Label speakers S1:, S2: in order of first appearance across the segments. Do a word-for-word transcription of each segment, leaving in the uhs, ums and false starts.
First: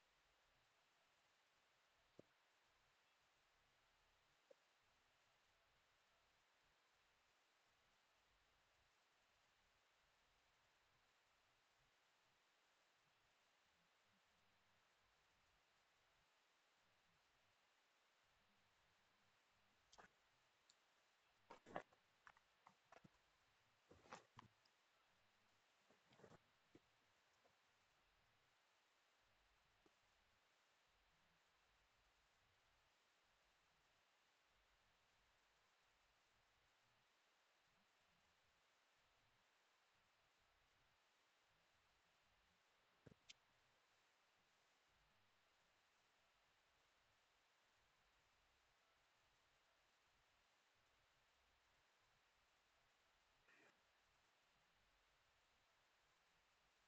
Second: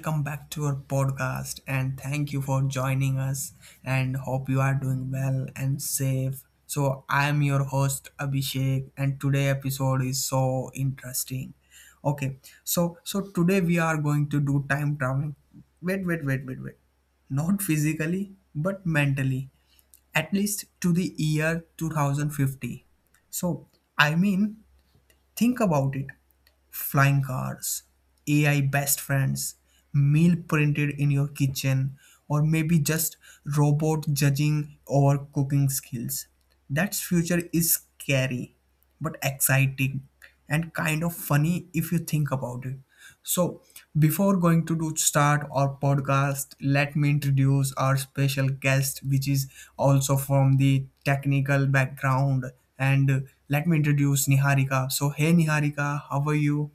S1: Welcome back to our podcast, and thank you for joining us. And hope you are doing well and safe. So, I am your host Abhishek, and today episode is so interesting. Okay, so so today we are going to do time traveling. Wait, wait, wait, wait, wait. Not physically, but mentally. At least to the year two thousand fifty. So, I mean, think about it, flying cars, A I best friends, meal printed in your kitchen, or maybe just robot judging our cooking skills. That future is scary, but exciting, and kind of funny if you think about it. So, before going to do start our podcast, let me introduce our special guest, which is also from the technical background. And uh, Let me introduce Niharika. So, hey Niharika, how are you?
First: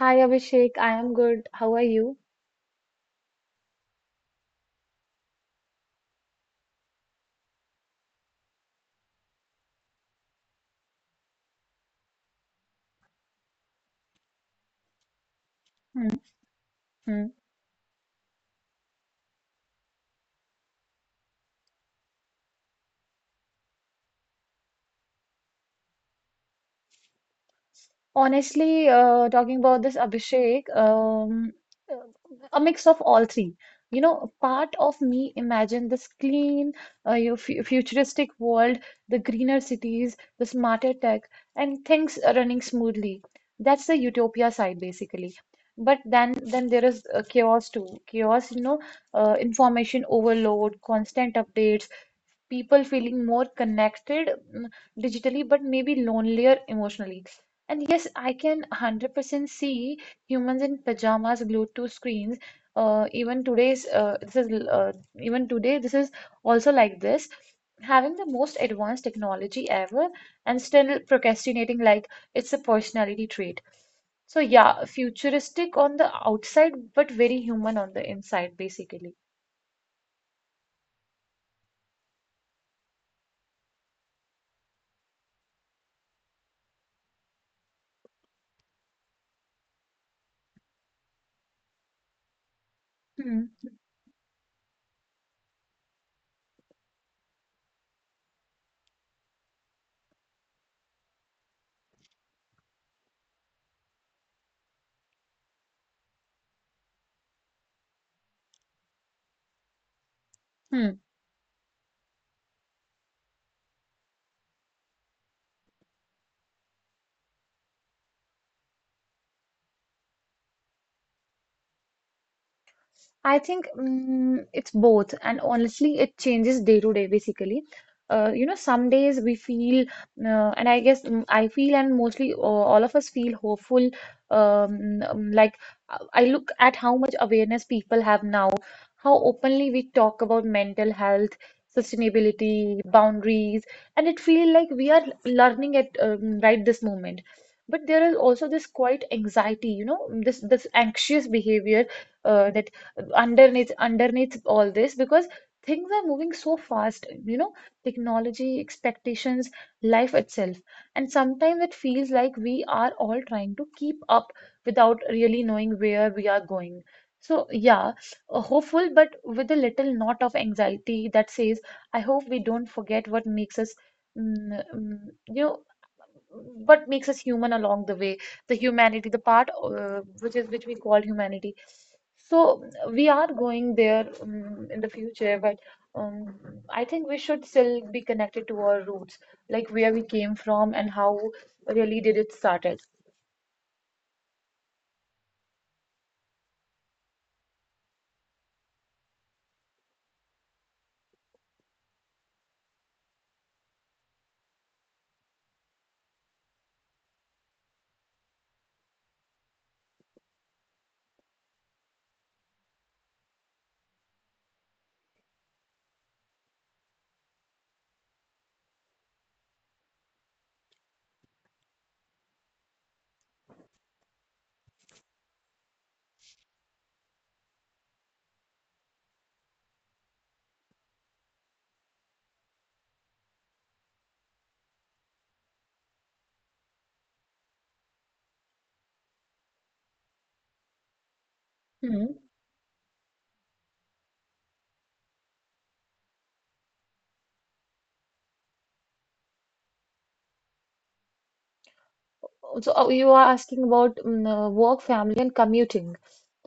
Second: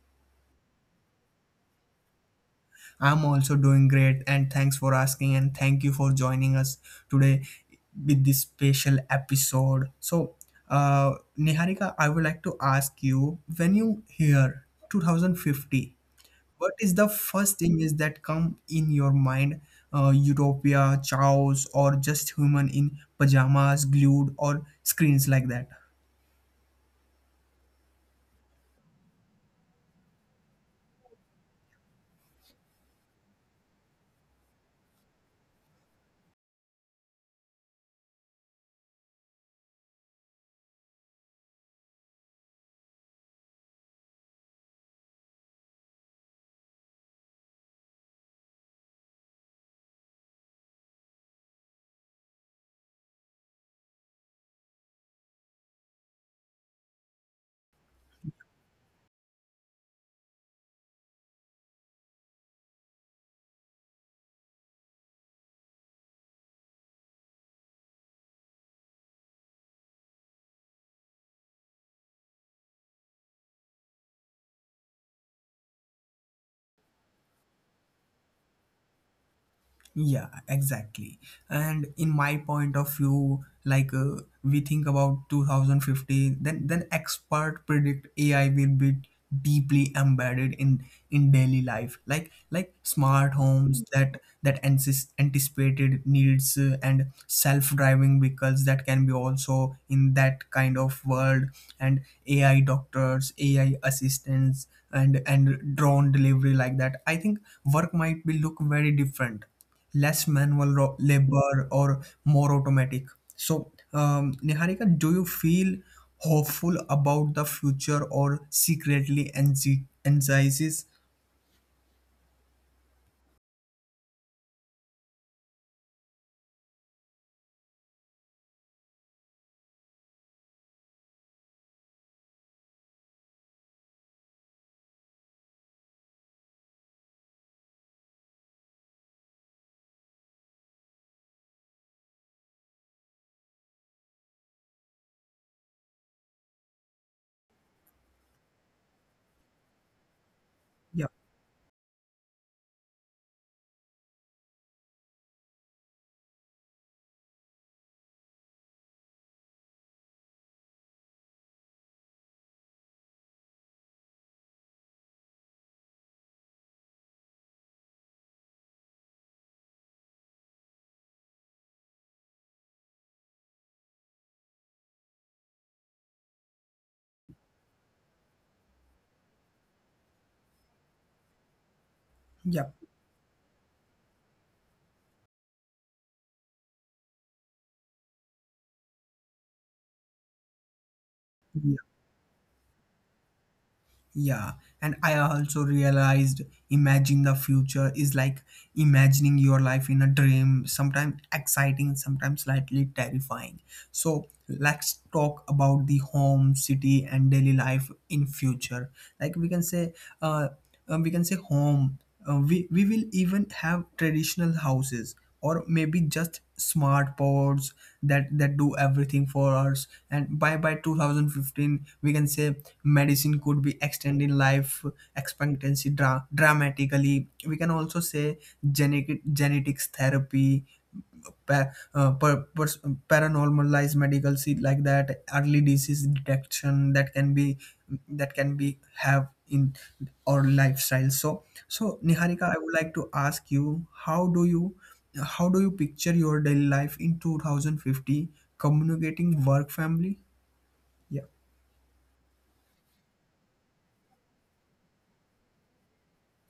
S2: Hi Abhishek, I am good. How are you?
S1: I'm also doing great, and thanks for asking, and thank you for joining us today with this special episode. So, uh, Niharika, I would like to ask you when you hear two thousand fifty
S2: Hmm,
S1: what is the
S2: hmm.
S1: first thing is that come in your mind, uh, utopia, chaos, or just human in pajamas glued or screens like that?
S2: Honestly, uh, talking about this Abhishek, um, uh, a mix of all three. You know, part of me imagine this clean, uh, you fu- futuristic world, the greener cities, the smarter tech, and things running smoothly. That's the utopia side, basically. But then, then there is uh, chaos too. Chaos, you know, uh, information overload, constant updates, people feeling more connected mm, digitally, but maybe lonelier emotionally. And yes, I can one hundred percent see humans in pajamas glued to screens. Uh, even today's uh, this is uh, even today this is also like this. Having the most advanced technology ever and still procrastinating like it's a personality trait. So yeah, futuristic on the outside, but very human on the inside, basically.
S1: Yeah, exactly. And in my point of view, like uh, we think about twenty fifty, then then expert predict A I will be deeply embedded in in daily life, like like smart
S2: Hmm.
S1: homes that that ancis- anticipated needs, uh, and self-driving vehicles that can be also in that kind of world, and A I doctors, A I assistants, and and drone delivery like that. I think work might be look very different, less manual
S2: Hmm.
S1: ro- labor or more automatic. So, um, Niharika, do you feel hopeful about the future or secretly anxi- anxieties?
S2: I think mm, it's both, and honestly, it changes day to day basically. Uh, you know, some days we feel, uh, and I guess mm, I feel, and mostly uh, all of us feel hopeful. Um, um, like uh, I look at how much awareness people have now, how openly we talk about mental health, sustainability, boundaries, and it feels like we are learning at um, right this moment. But there is also this quite anxiety, you know, this this
S1: Yeah,
S2: anxious behavior uh, that underneath underneath all this, because things are moving so fast, you know, technology, expectations, life itself, and sometimes it feels like we are all trying to keep up without really knowing where we are going. So yeah, uh, hopeful but with a little knot of anxiety that says I hope we don't forget what makes us mm, mm, you know, what makes us human along the way, the humanity, the part uh, which is which we call humanity. So
S1: yeah,
S2: we are going there um, in the future, but um, I think we should still be connected to our roots, like where we came from and how really did it started.
S1: yeah, and I also realized imagining the future is like imagining your life in a dream, sometimes exciting, sometimes slightly terrifying. So let's talk about the home, city, and daily life in future. Like we can say, uh, uh, we can say home. Uh, we we will even have traditional houses, or maybe just smart pods that that do everything for us, and by by two thousand fifteen we can say medicine could be extending life expectancy dra- dramatically. We can also say genetic genetics therapy, pa- uh, per- pers- paranormalized medical see like that, early disease detection that can be that can be have in our lifestyle. So, so
S2: Hmm.
S1: Niharika, I would like to ask you, how do you how do you picture your daily life in two thousand fifty? Communicating, work, family? Yeah.
S2: So uh, you are asking about um, uh, work, family, and commuting.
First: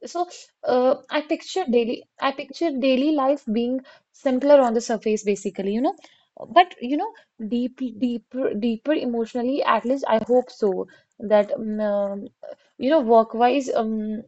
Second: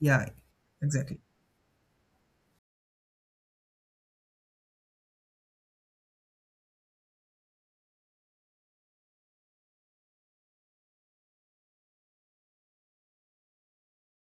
S1: Yeah,
S2: So uh,
S1: exactly.
S2: I picture daily, I picture daily life being simpler on the surface, basically, you know. But you know, deep, deeper, deeper emotionally. At least I hope so. That um, um, you know, work-wise, um,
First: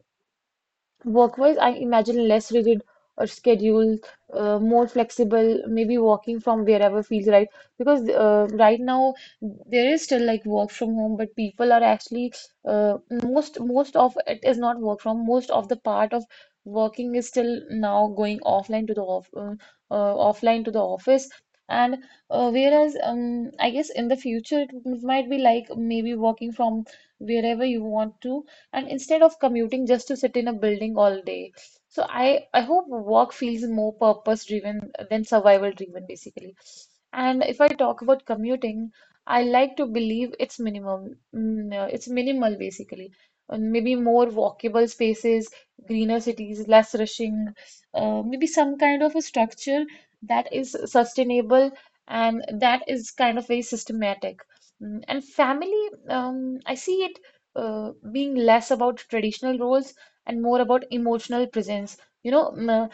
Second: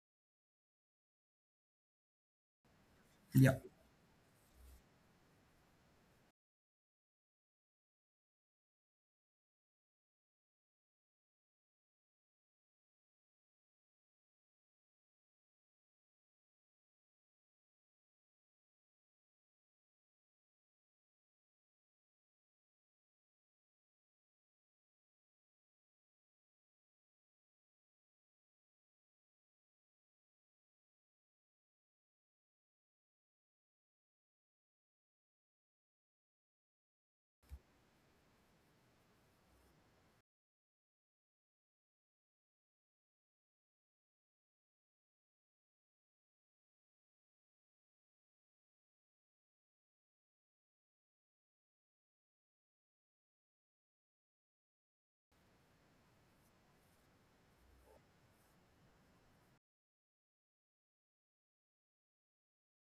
S2: Work-wise, I imagine less rigid or
S1: Yeah.
S2: schedule, uh, more flexible, maybe working from wherever feels right. Because uh, right now there is still like work from home, but people are actually uh, most most of it is not work from. Most of the part of working is still now going offline to the off uh, uh, offline to the office. And uh, whereas um, I guess in the future it might be like maybe working from wherever you want to, and instead of commuting just to sit in a building all day. So I, I hope work feels more purpose driven than survival driven basically. And if I talk about commuting, I like to believe it's minimum, mm, uh, it's minimal basically. And maybe more walkable spaces, greener cities, less rushing, uh, maybe some kind of a structure that is sustainable and that is kind of very systematic. Mm, and family, um, I see it uh, being less about traditional roles and more about emotional presence. You know, mm, uh,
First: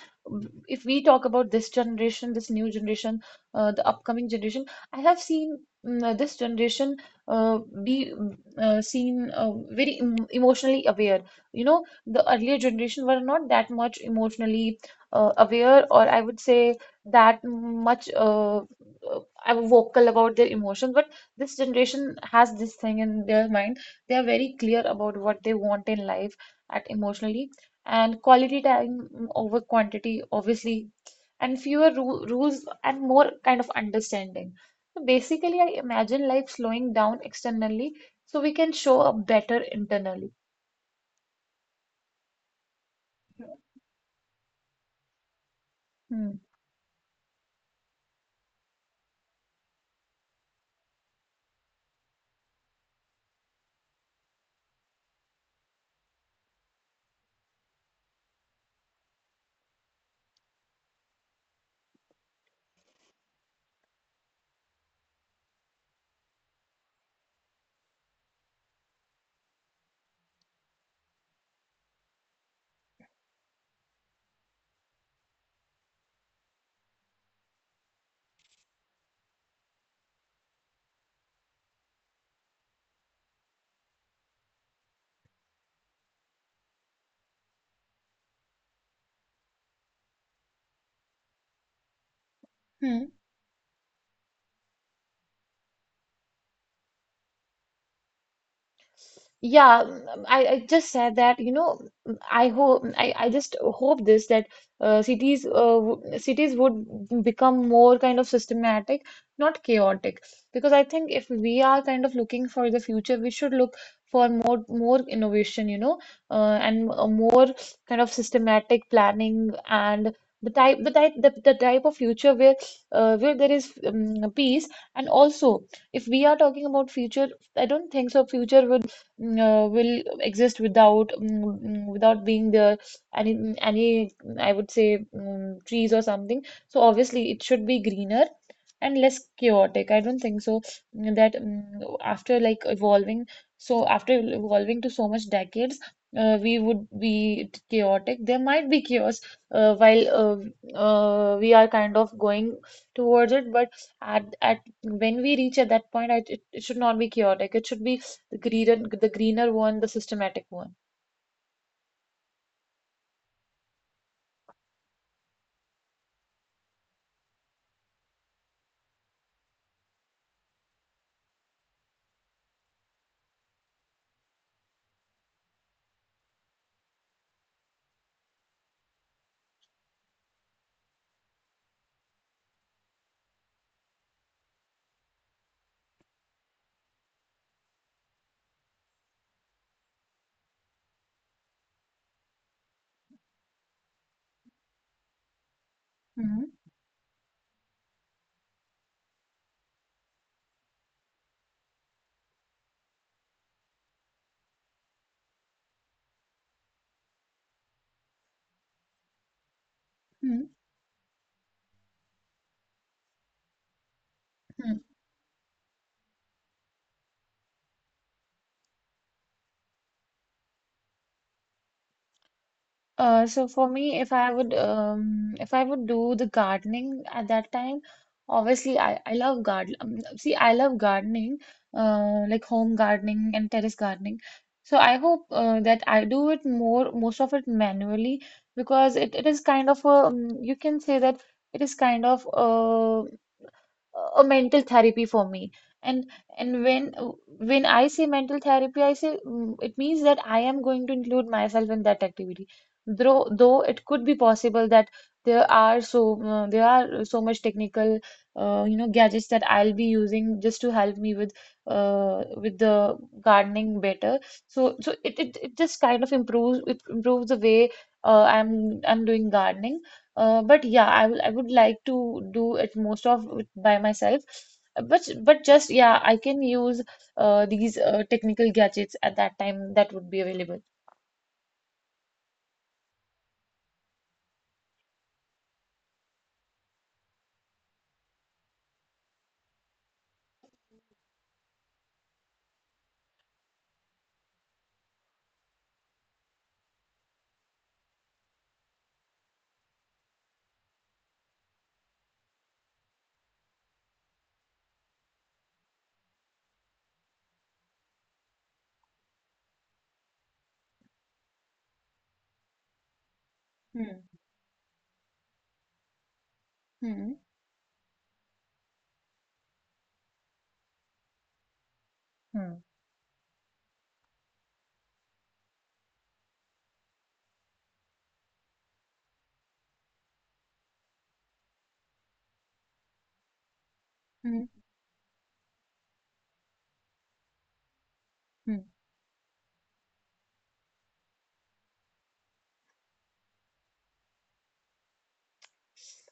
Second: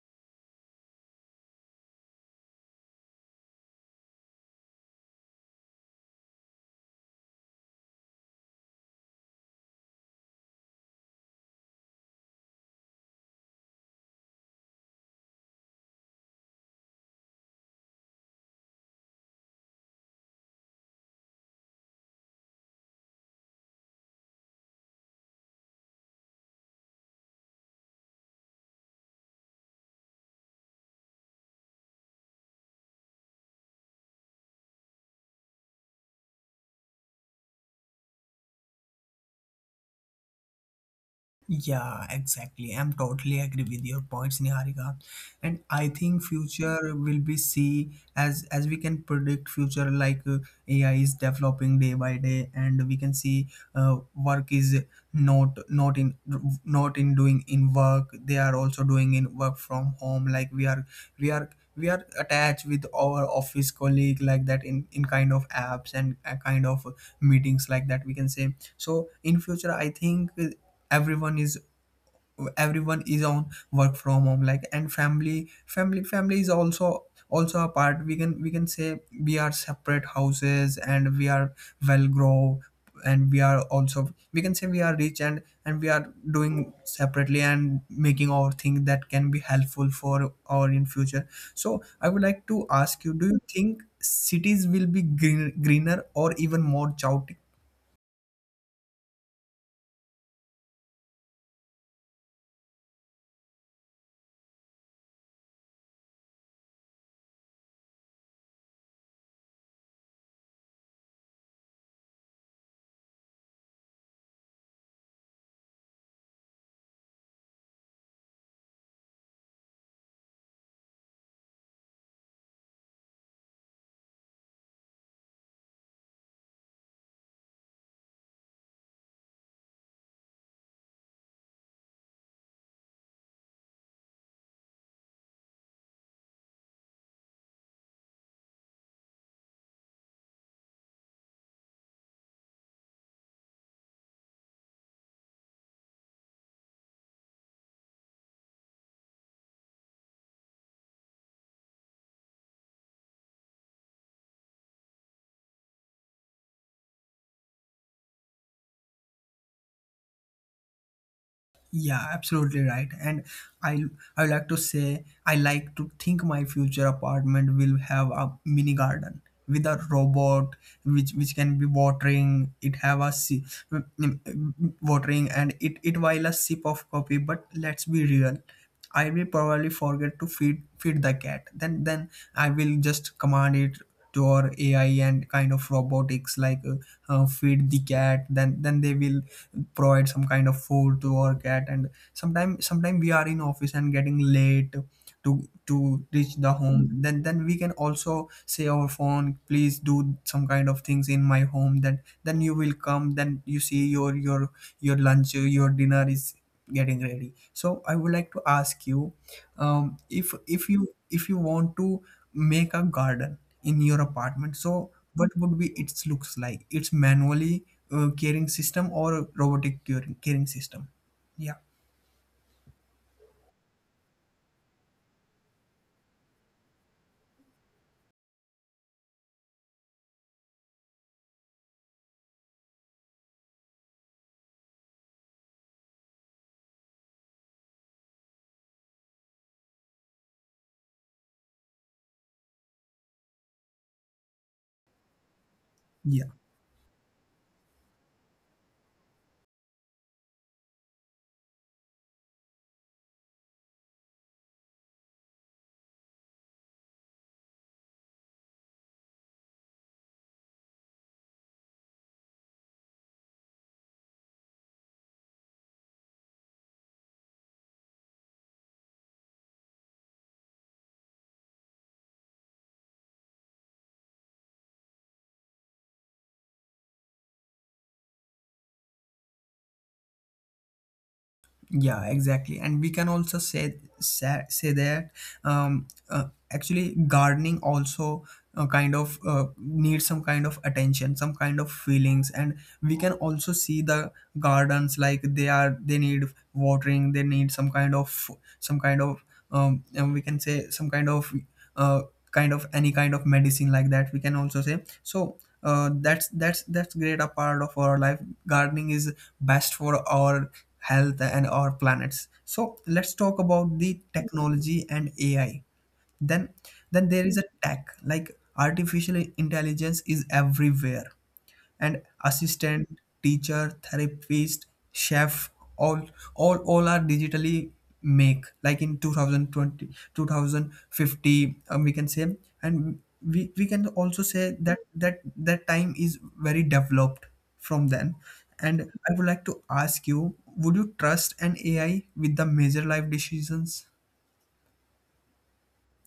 S2: if we talk about this generation, this new generation, uh, the upcoming generation, I have seen mm, uh, this generation uh, be mm, uh, seen uh, very em emotionally aware. You know, the earlier generation were not that much emotionally uh, aware, or I would say that much uh, uh, vocal about their emotions, but this generation has this thing in their mind. They are very clear about what they want in life at emotionally, and quality time over quantity, obviously, and fewer ru rules and more kind of understanding. So basically, I imagine life slowing down externally so we can show up better internally.
S1: Yeah, exactly. I'm totally agree with your points, Niharika. And I think
S2: Hmm.
S1: future will be see as as we can predict future like uh, A I is developing day by day, and we can see uh, work is not not in not in doing in work. They are also doing in work from home. Like we are we are we are attached with our office colleague like that in in kind of apps, and uh, kind of meetings like that. We can say. So in future I think everyone is everyone is on work from home, like, and family family family is also also a part. We can we can say we are separate houses, and we are well grow, and we are also, we can say, we are rich, and and we are doing separately and making our thing that can be helpful for our in future. So I would like to ask you, do you think cities will be green, greener, or even more chaotic?
S2: Yeah, mm, I, I just said that, you know, mm, I hope I, I just hope this, that uh, cities uh, w- cities would become more kind of systematic, not chaotic. Because I think if we are kind of looking for the future, we should look for more more innovation, you know, uh, and a more kind of systematic planning, and the type the type the, the type of future where uh, where there is um, peace. And also, if we are talking about future, I don't think so. Future would mm, uh, will exist without mm, mm, without being there any any, I would say, mm, trees or something. So obviously it should be greener and less chaotic. I don't think so, mm, that mm, after like evolving, so after evolving to so much decades, uh, we would be chaotic. There might be chaos uh, while uh, uh, we are kind of going towards it, but at at when we reach at that point, I, it, it should not be chaotic. It should be the greener, the greener one, the systematic one.
S1: Yeah, absolutely right. And I I would like to say, I like to think my future apartment will have a mini garden with a robot which which can be watering it, have a si- mm, mm, watering, and it it while a sip of coffee. But let's be real, I will probably forget to feed feed the cat. Then then I will just command it to our A I and kind of robotics like, uh, uh, feed the cat. Then then they will provide some kind of food to our cat. And sometimes sometimes we are in office and getting late to to reach
S2: hmm
S1: the home. Then then we can also say our phone, please do some kind of things in my home. Then then you will come, then you see your your your lunch, your dinner is getting ready. So I would like to ask you, um, if
S2: hmm
S1: if you if you want to make a garden in your apartment, so
S2: Hmm.
S1: what would be its looks like? It's manually uh, caring system or robotic curing- caring system? Yeah.
S2: Uh, so for me, if I would, um, if I would do the gardening at that time, obviously I, I love garden. Um, see, I love gardening, uh, like home gardening and terrace gardening. So I hope uh, that I do it more, most of it manually, because it, it is kind of a, um, you can say that it is kind of uh, a mental therapy for me. And
S1: Yeah.
S2: and when when I say mental therapy, I say, mm, it means that I am going to include myself in that activity, though though it could be possible that there are so uh, there are so much technical uh, you know, gadgets that I'll be using just to help me with uh, with the gardening better. so so it, it, it just kind of improves, it improves the way uh, i'm I'm doing gardening. Uh, but yeah, I will I would like to do it, most of it by myself. Uh, But but just yeah, I can use uh, these uh, technical gadgets at that time that would be available.
S1: Yeah, exactly. And we can also say say, say that, um, uh, actually gardening also uh, kind of uh, needs some kind of attention, some kind of feelings, and we can also see the gardens, like they are, they need watering, they need some kind of some kind of um, and we can say some kind of, uh, kind of any kind of medicine like that. We can also say so. Uh, that's that's that's great a part of our life, gardening is best for our health and our planets. So let's talk about
S2: Hmm.
S1: the technology and AI. Then then
S2: Hmm.
S1: there is a tech like artificial intelligence is everywhere, and
S2: Hmm.
S1: assistant, teacher, therapist, chef, all all all are digitally make, like in two thousand twenty, two thousand fifty, um, we can say, and we we can also
S2: Hmm.
S1: say that that that time is very developed from then.
S2: Hmm.
S1: And I would like to ask you, would you trust an AI with the major life decisions?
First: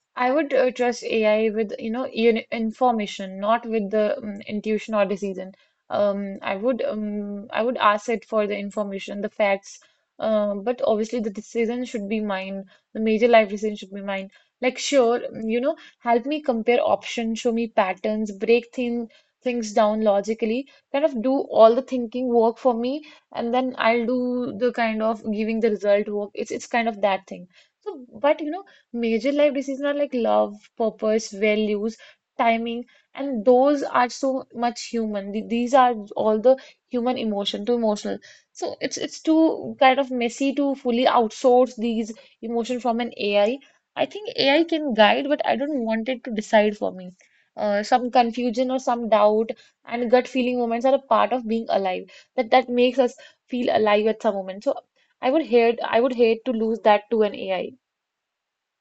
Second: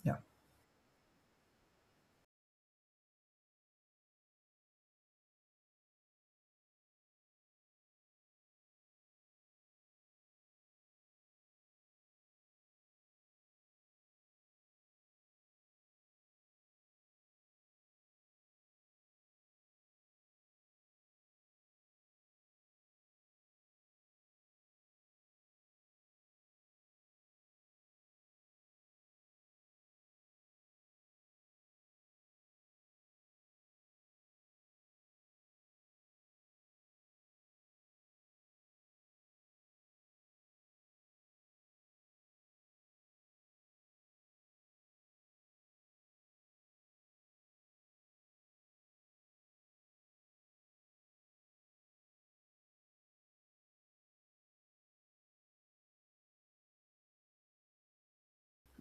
S1: Yeah.
S2: I would uh, trust A I with, you know, in information, not with the um, intuition or decision. Um, I would um, I would ask it for the information, the facts, um, but obviously the decision should be mine. The major life decision should be mine. Like sure, um, you know, help me compare options, show me patterns, break thing, things down logically, kind of do all the thinking work for me, and then I'll do the kind of giving the result work. It's it's kind of that thing. So, but you know, major life decisions are like love, purpose, values, timing, and those are so much human. The- These are all the human emotion, too emotional. So it's it's too kind of messy to fully outsource these emotion from an A I. I I think A I can guide, but I don't want it to decide for me. Uh, some confusion or some doubt and gut feeling moments are a part of being alive. That that makes us feel alive at some moment. So I would hate I would hate to lose that to an A I.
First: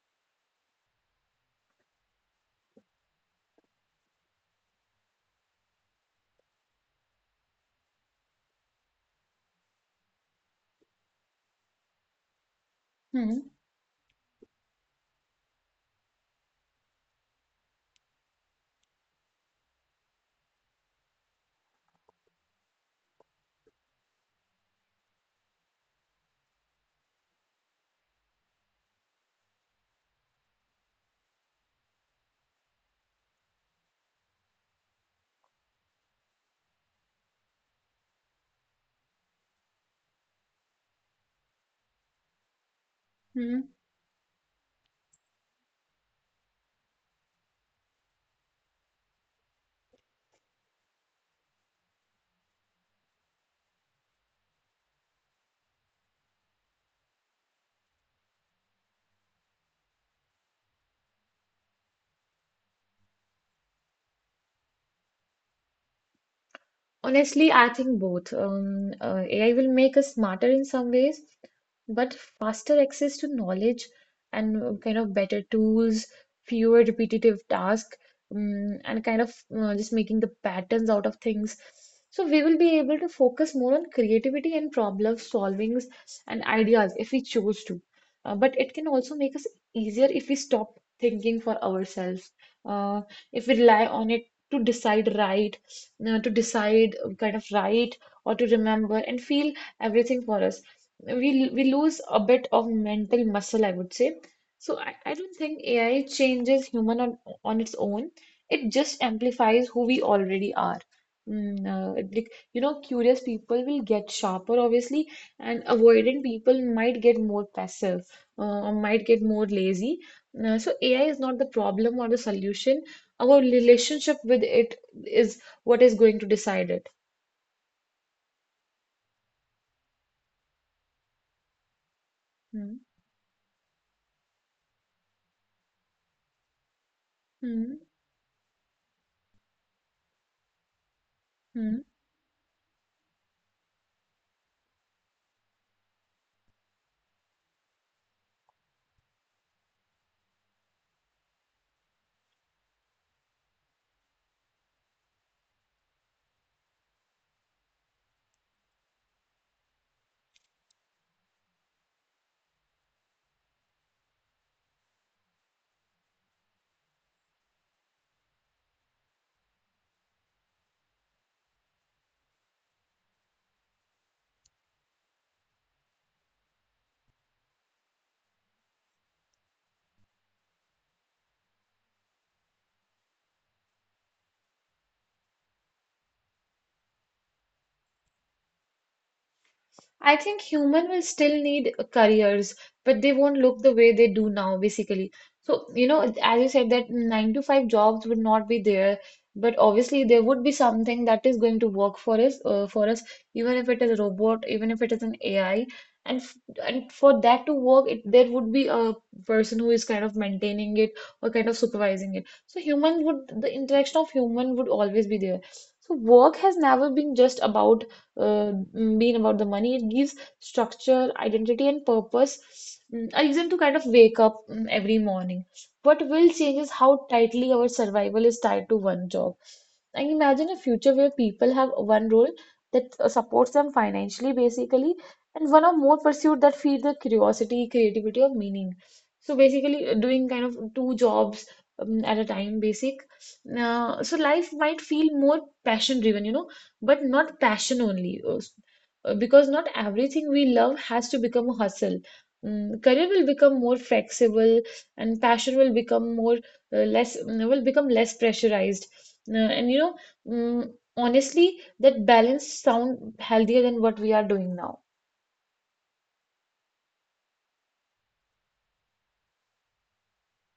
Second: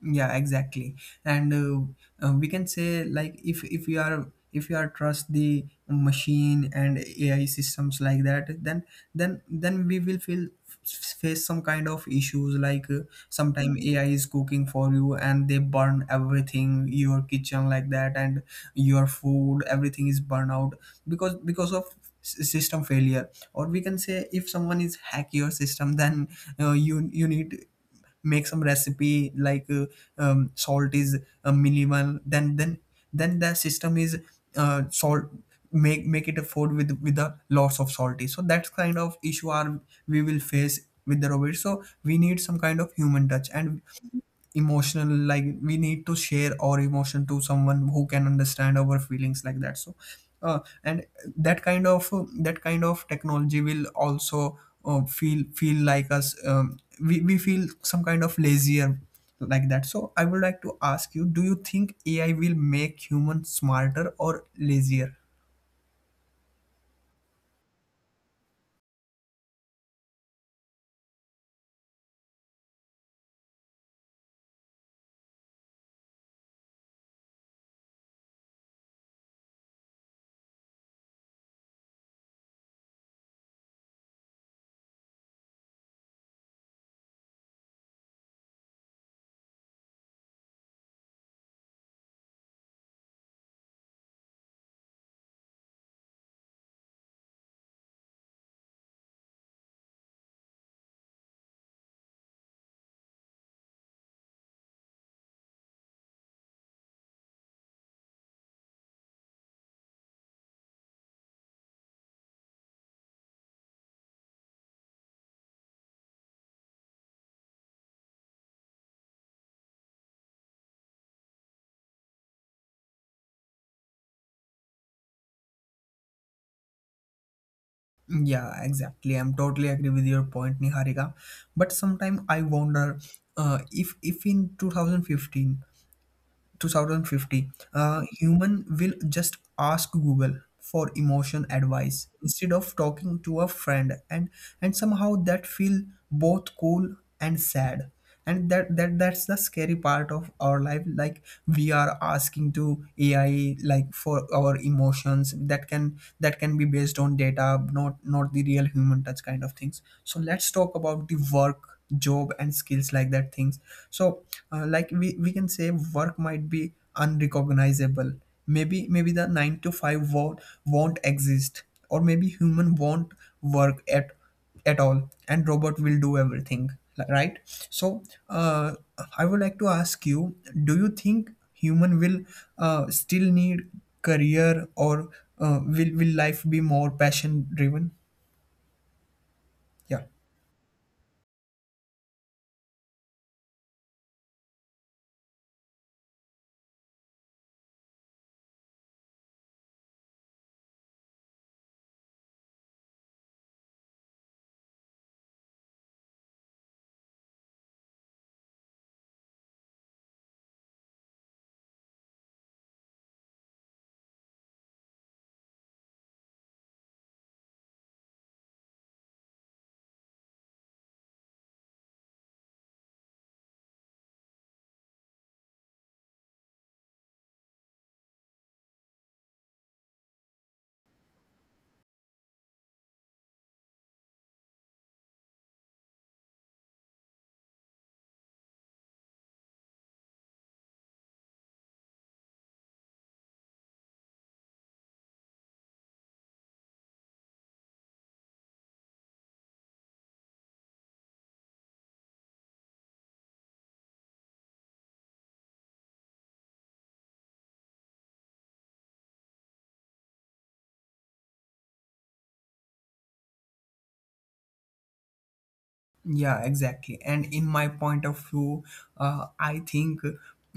S1: Yeah, exactly. And uh, uh, we can say, like, if if you are, if you are trust the machine and AI systems like that, then then then we will feel, face some kind of issues like, uh,
S2: Hmm.
S1: sometime AI is cooking for you, and they burn everything your kitchen like that, and your food, everything is burned out, because because of s- system failure, or we can say if someone is hack your system then uh, you you need make some recipe like, uh, um, salt is uh, minimal, then then then the system is uh, salt, make make it a food with with a lots of salty. So that's kind of issue are we will face with the robot. So we need some kind of human touch
S2: Hmm.
S1: and emotional, like we need to share our emotion to someone who can understand our feelings like that. So uh, and that kind of uh, that kind of technology will also uh, feel feel like us. Um, we, we feel some kind of lazier like that. So I would like to ask you, do you think AI will make humans smarter or lazier?
S2: Honestly, I think both. Um, uh, A I will make us smarter in some ways, but faster access to knowledge and uh, kind of better tools, fewer repetitive tasks, um, and kind of uh, just making the patterns out of things. So we will be able to focus more on creativity and problem solvings and ideas if we choose to. Uh, but it can also make us easier if we stop thinking for ourselves, uh, if we rely on it to decide right uh, to decide, uh, kind of write, or to remember and feel everything for us. We we lose a bit of mental muscle, I would say. So I, I don't think A I changes human on, on its own. It just amplifies who we already are. Mm, uh, it- like, you know, curious people will get sharper, obviously, and avoidant people might get more passive uh, or might get more lazy. Uh, so A I is not the problem or the solution. Our relationship with it is what is going to decide it?
S1: Yeah, exactly. I'm totally agree with your point, Niharika. But sometime I
S2: Hmm.
S1: wonder, uh, if if in two thousand fifteen, two thousand fifty,
S2: Hmm.
S1: uh, human will just ask Google for emotion
S2: Hmm.
S1: advice instead of talking to a friend. And and somehow that feel both cool and sad. And that, that that's the scary part of our life, like we are asking to AI like for our emotions that can that can be based on data, not not the real human touch kind of things. So let's talk about the work, job, and skills like that things. So, uh, like we, we can say work might be unrecognizable. Maybe maybe the nine to five won't, won't exist, or maybe human won't work at at all, and robot will do everything, li- right? So, uh, I would like to ask you, do you think human will uh, still need career, or uh, will will life be more passion driven? Yeah.
S2: I think human will still need careers, but they won't look the way they do now, basically. So, you know, as you said, that nine to five jobs would not be there, but obviously there would be something that is going to work for us, uh, for us, even if it is a robot, even if it is an A I. And f and for that to work, it there would be a person who is kind of maintaining it or kind of supervising it. So human would, the interaction of human would always be there. So work has never been just about uh, being about the money. It gives structure, identity, and purpose, mm, a reason to kind of wake up mm, every morning. What will change is how tightly our survival is tied to one job. I imagine a future where people have one role that uh, supports them financially, basically, and one or more pursuit that feed their curiosity, creativity, or meaning. So basically, uh, doing kind of two jobs um, at a time, basic. Uh, so life might feel more passion driven, you know, but not passion only. Uh, s- uh, because not everything we love has to become a hustle. Mm, career will become more flexible, and passion will become more uh, less mm, will become less pressurized. Uh, and you know mm, Honestly, that balance sound healthier than what we are doing now.
S1: Yeah, exactly. And in my point of view, uh, I think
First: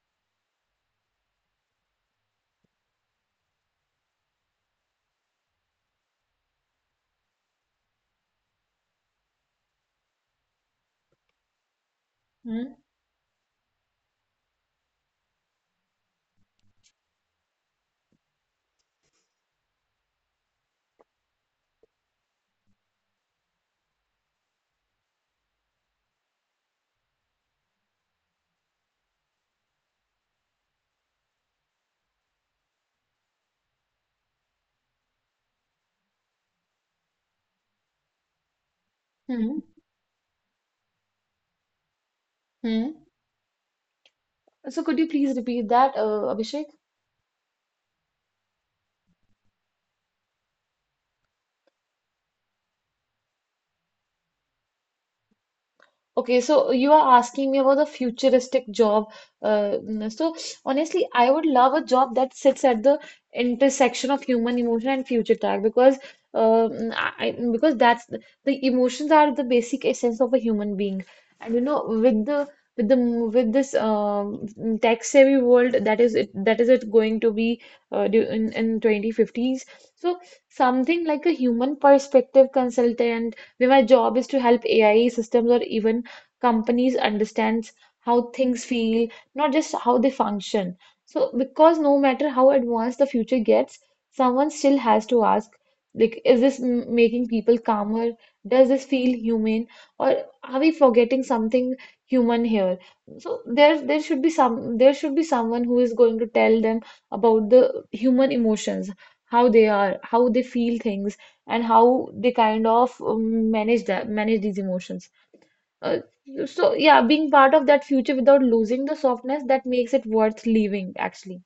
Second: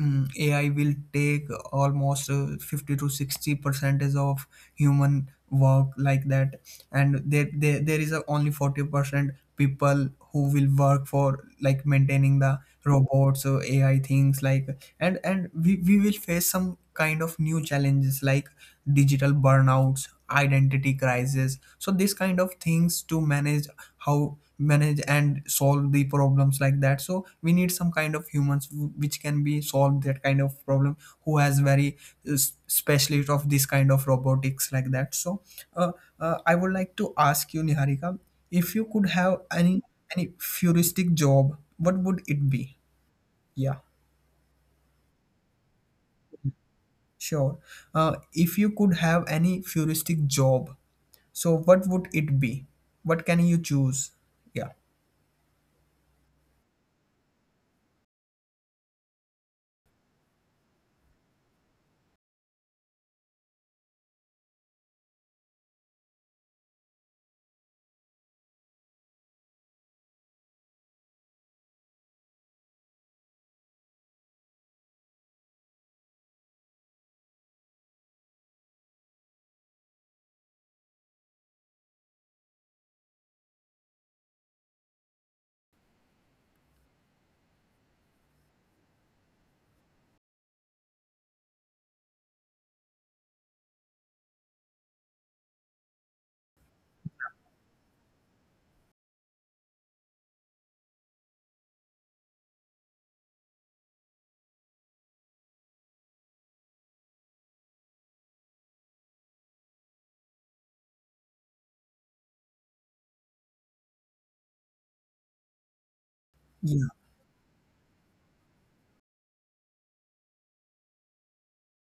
S1: mm A I will take almost, uh, fifty to sixty percentage of human work like that. And there, there, there is a only forty percent people who will work for like maintaining the
S2: Hmm?
S1: robots or A I things like. And and we, we will face some kind of new challenges, like digital burnouts, identity crisis. So these kind of things to manage, how manage and solve the problems like that. So we need some kind of humans who- which can be solve that kind of problem, who has very uh, s- specialist of this kind of robotics like that. So uh, uh, I would like to ask you Niharika, if you could have
S2: Hmm.
S1: any any futuristic job, what would it be?
S2: Hmm.
S1: Yeah.
S2: So could you please repeat that, uh, Abhishek?
S1: Sure. Uh, if you could have any futuristic job, so what would it be? What can you choose?
S2: Okay, so you are asking me about the futuristic job. Uh, so honestly, I would love a job that sits at the intersection of human emotion and future tech because uh, I because that's the, emotions are the basic essence of a human being, and you know with the with the with this um, tech savvy world that is it that is it going to be uh, du- in in twenty fifties. So something like a human perspective consultant where my job is to help A I systems or even companies understands how things feel, not just how they function. So because no matter how advanced the future gets, someone still has to ask, like, is this m- making people calmer? Does this feel human? Or are we forgetting something human here? So there there should be some there should be someone who is going to tell them about the human emotions, how they are, how they feel things, and how they kind of um, manage that manage these emotions. Uh,
S1: Yeah.
S2: so yeah, being part of that future without losing the softness that makes it worth leaving, actually.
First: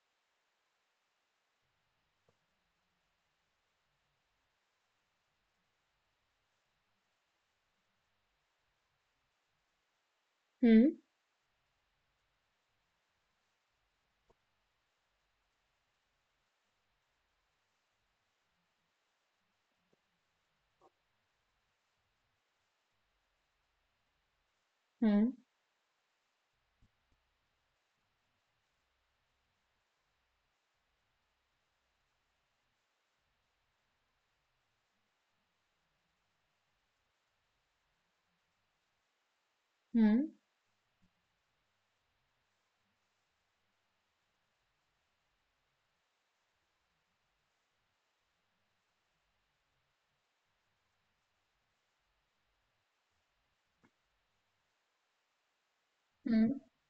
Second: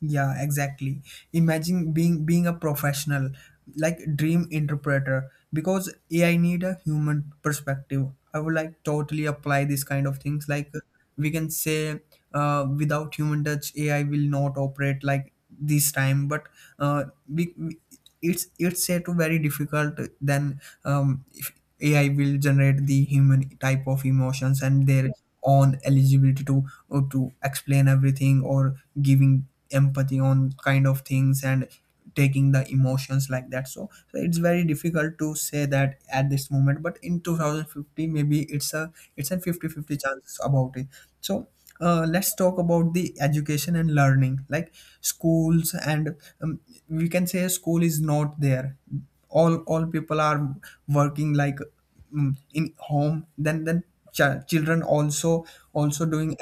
S1: Yeah, exactly. Imagine being being a professional, like dream interpreter, because A I need a human perspective. I would like totally apply this kind of things.
S2: Hmm.
S1: Like we can say, uh, without human touch, A I will not operate like this time. But uh, we, we it's it's said to very difficult than um if A I will generate the human type of emotions and
S2: Hmm.
S1: their own eligibility to or to explain everything or giving empathy on kind of things and taking the emotions like that, so, so it's very difficult to say that at this moment, but in two thousand fifty maybe it's a it's a fifty
S2: Hmm.
S1: fifty 50 chance about it. So uh, let's talk about the education and learning, like schools and um, we can say school is not there, all all people are working like, mm, in home. Then then ch- children also
S2: Hmm.
S1: also doing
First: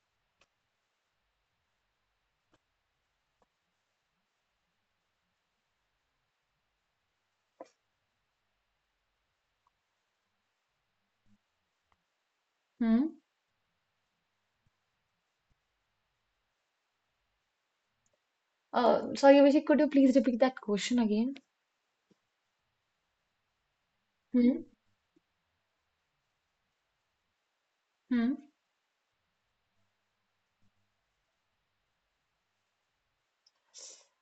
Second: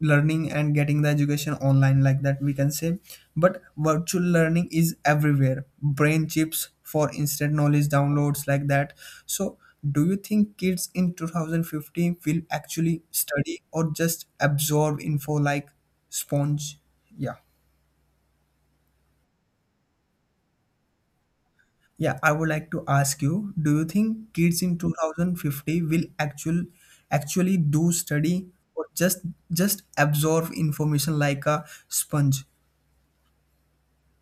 S1: learning and getting the education online, like that we can say. But virtual learning is everywhere, brain chips for instant knowledge downloads like that. So do you think kids in twenty fifteen will actually
S2: Hmm.
S1: study or just absorb info like sponge? Yeah,
S2: Uh, sorry, Abhishek, could you please repeat that question again?
S1: yeah, I would like to ask you, do you think
S2: Hmm.
S1: kids in two thousand fifty will actual actually do
S2: Hmm.
S1: study or just just absorb information like a sponge?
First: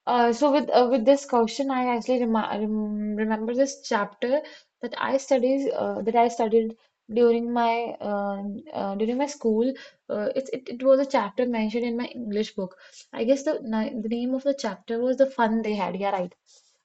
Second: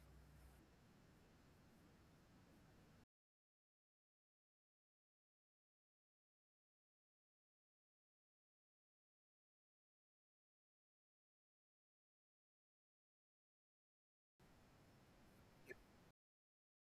S2: Uh, so with uh, with this question, I actually rem rem remember this chapter that I studied uh, that I studied during my uh, uh, during my school. Uh, it, it it was a chapter mentioned in my English book. I guess the ni- the name of the chapter was The Fun They Had. Yeah, right.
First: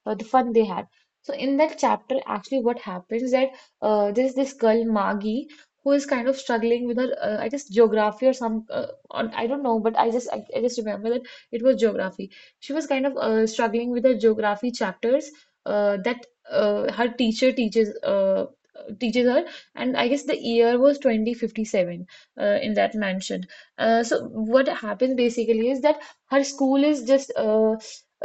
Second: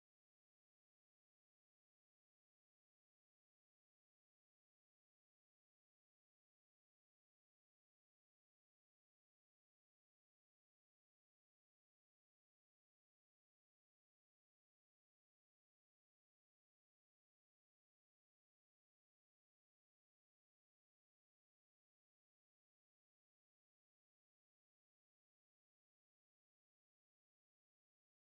S2: Uh, the fun they had. So in that chapter, actually, what happens that uh, there's this girl Maggie who is kind of struggling with her uh, I guess geography or some uh, on, I don't know, but I just I, I just remember that it was geography. She was kind of uh, struggling with the geography chapters uh, that uh, her teacher teaches uh, teaches her, and I guess the year was twenty fifty-seven uh, in that mansion. Uh, so what happens basically is that her school is just uh,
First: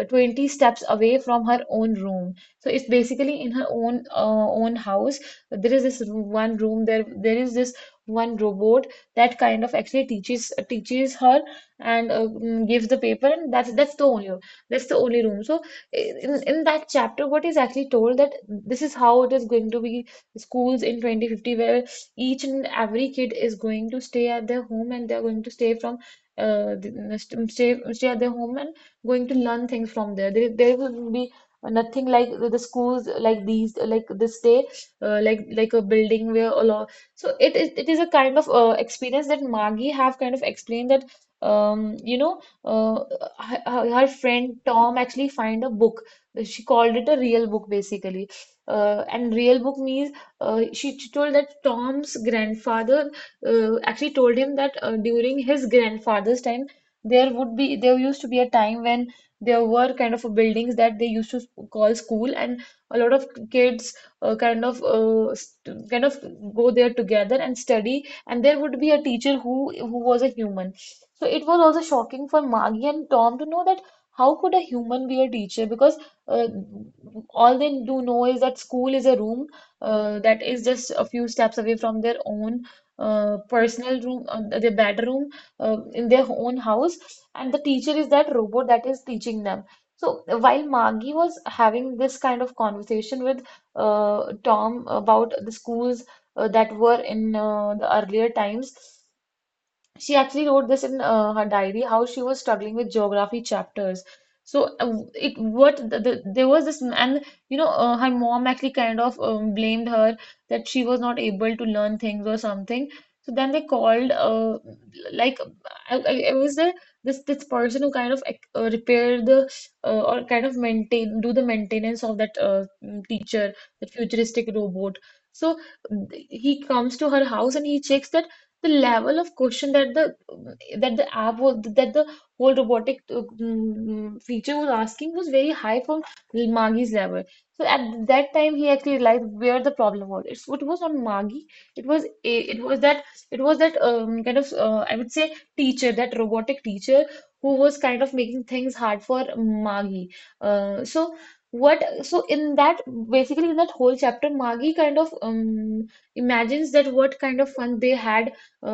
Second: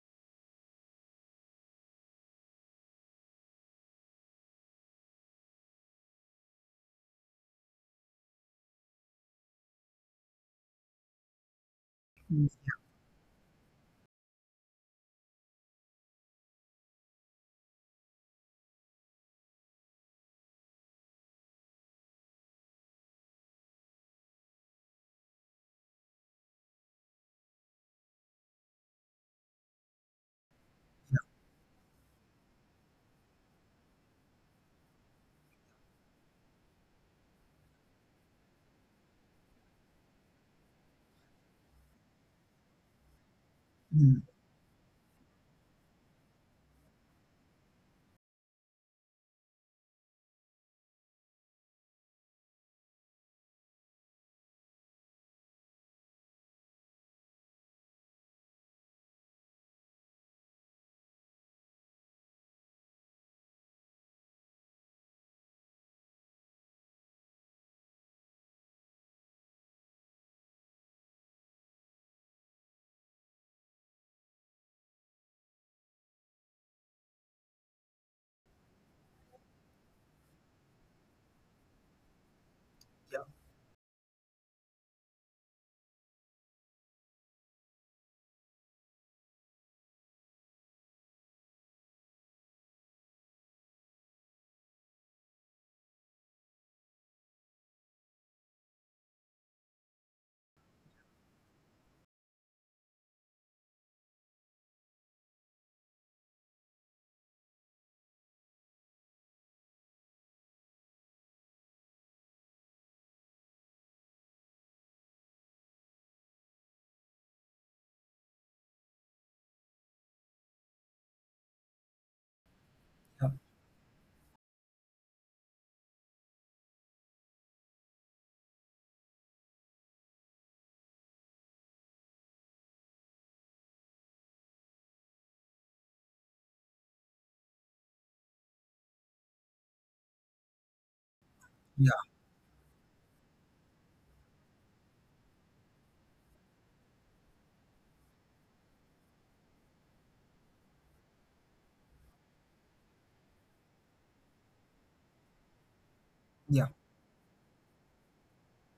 S2: uh, twenty steps away from her own room, so it's basically in her own uh, own house. There is this one room, there there is this one robot that kind of actually teaches teaches her and uh, mm, gives the paper, and that's that's the only that's the only room. So in, in that chapter what is actually told that this is how it is going to be schools in twenty fifty, where each and every kid is going to stay at their home, and they're going to stay from uh, the- st- stay stay at their home and going to learn things from there there, there will be nothing like the the schools like these like this day, uh, like like a building where a lot. So it is it is a kind of uh, experience that Maggie have kind of explained that um, you know, uh, her, her her
S1: Hmm,
S2: friend Tom actually find a book. She called it a real book basically. Uh, and real book means uh, she, she told that Tom's grandfather uh, actually told him that uh, during his grandfather's time there would be there used to be a time when there were kind of buildings that they used to call school, and a lot of kids uh, kind of uh, st- kind of go there together and study, and there would be a teacher who who was a human. So it was also shocking for Maggie and Tom to know that how could a human be a teacher? Because uh, all they do know is that school is a room uh, that is just a few steps away from their own uh, personal room, uh, their bedroom uh, in their own house, and the teacher is that robot that is teaching them. So while Maggie was having this kind of conversation with uh, Tom about the schools uh, that were in uh, the earlier times. She actually wrote this in uh, her diary how she was struggling with geography chapters. So uh, it what the, the, There was this m- and you know uh, her mom actually kind of um, blamed her that she was not able to learn things or something. So then they called uh, like I, I I was there this this person who kind of like, uh, repaired the uh, or kind of maintain do the maintenance of that uh,
S1: yeah.
S2: teacher, the futuristic robot. So he comes to her house and he checks that the level of question that the that the app was that the whole robotic uh, mm, feature was asking was very high from Magi's level. So at that time, he actually realized where the problem was. It's, it was on Magi. It was a- it was that it was that um, kind of uh, I would say teacher, that robotic teacher who was kind of making things hard for Magi. Uh, so what so in that basically in that whole chapter, Magi kind of um,
S1: Yeah,
S2: imagines that what kind of fun they had uh,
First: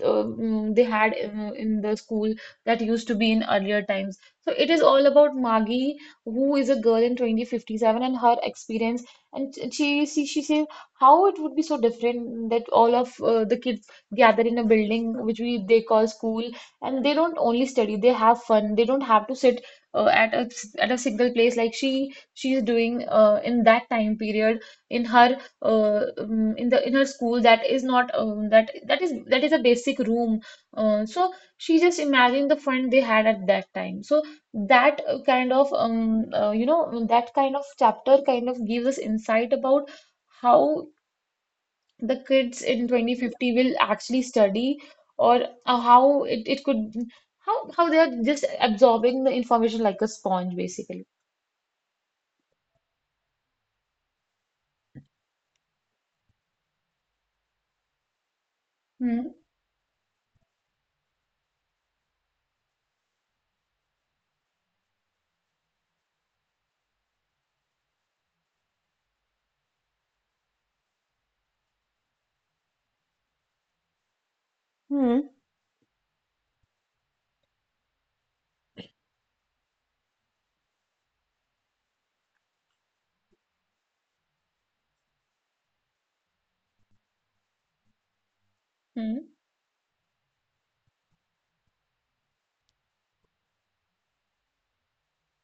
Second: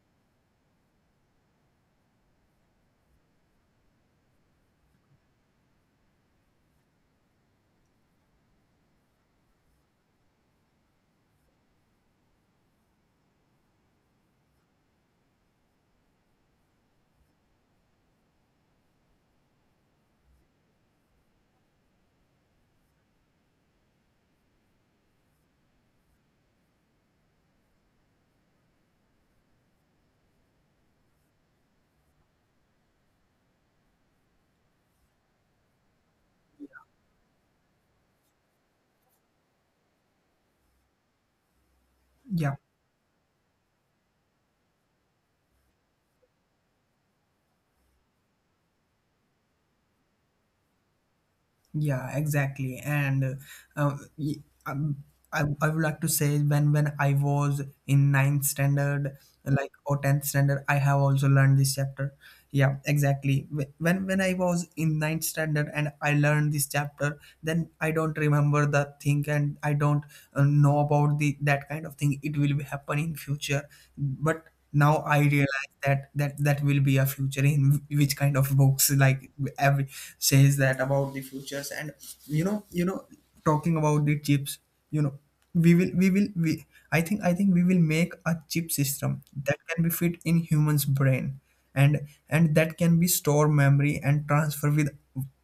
S2: uh, mm, they had in, in the school that used to be in earlier times. So it is all about Maggie, who is a girl in twenty fifty-seven, and her experience. And she she, she says how it would be so different that all of uh, the kids gather in a building which we they call school, and they don't only study; they have fun. They don't have to sit uh, at a at a single place like she she is doing uh, in that time period in her uh, um, in the in her school that is not um, that that is that is a basic room. Uh, so she just imagined the fun they had at that time, so that uh, kind of um, uh, you know that kind of chapter kind of gives us insight about how the
S1: yeah,
S2: kids in twenty fifty will actually study or uh, how it, it could how how they are just absorbing the information like a sponge basically.
S1: yeah, exactly. And uh, uh, y- um, I, I would like to say when when I was in ninth standard,
S2: Hmm.
S1: like or tenth standard, I have also learned this chapter. Yeah, exactly. Wh- When when I was in ninth standard and I learned this chapter, then I don't remember the thing and I don't uh, know about the that kind of thing. It will be happen in future. But now I realize that that that will be a future in which kind of books like every says that about the futures and, you know, you know talking about the chips, you know, we will we will we i think i think we will make a chip system
S2: Hmm.
S1: that can be fit in humans brain, and and that can be store memory and transfer with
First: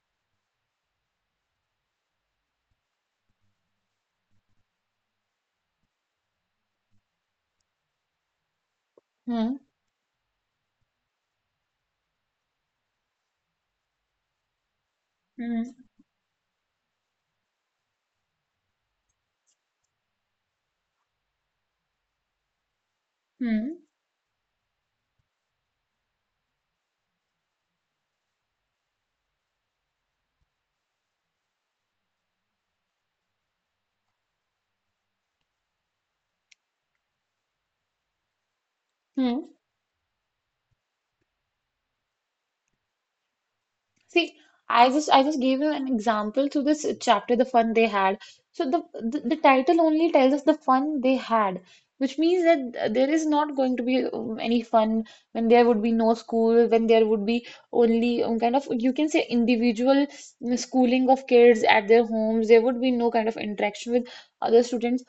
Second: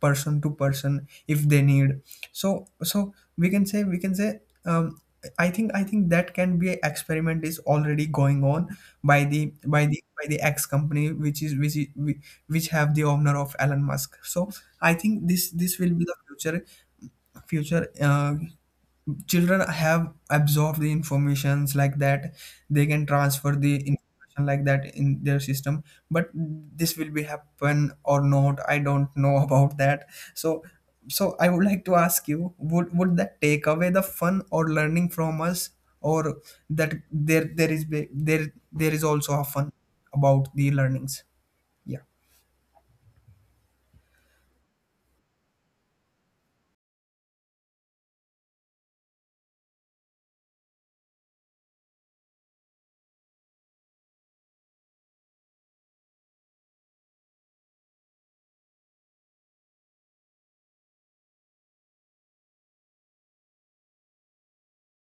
S1: person to person if they need. So so we can say, we can say um, I think I think that can be a experiment is already going on by the
S2: Hmm.
S1: by the by the X company, which is which is, whi- which have the owner of Elon Musk. So I think this this
S2: Hmm.
S1: will be the future, future uh, children have absorbed the informations like that, they can transfer the
S2: Hmm.
S1: information like that in their system. But this will be happen or not, I don't know about that. So so I would like to ask you, would would that take away the fun or learning from us, or that there there is be- there there is also a
S2: Hmm.
S1: fun about the learnings?
S2: See, I just I just gave you an example to this chapter, The Fun They Had. So the, the the title only tells us the fun they had, which means that there is not going to be um, any fun when there would be no school, when there would be only um, kind of you can say individual mm, schooling of kids at their homes. There would be no kind of interaction with other students.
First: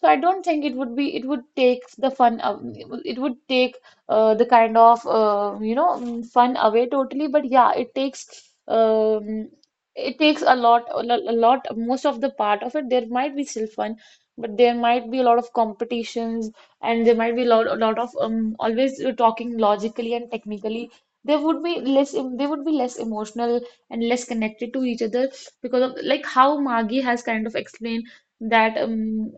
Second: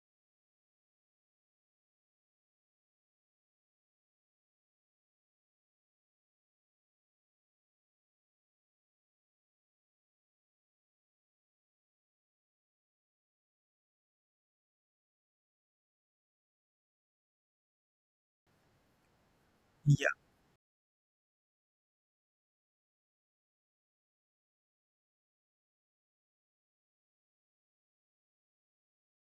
S2: So I don't think it would be, it would take the fun, aw- it would it would take uh, the kind of, uh, you know, mm, fun away totally. But yeah, it takes, um, it takes a lot, a lo- a lot, most of the part of it. There might be still fun, but there might be a lot of competitions, and there might be a lot, a lot of um, always uh, talking
S1: Yeah,
S2: logically and technically. There would be less, they would be less emotional and less connected to each other because of like how Maggie has kind of explained that um,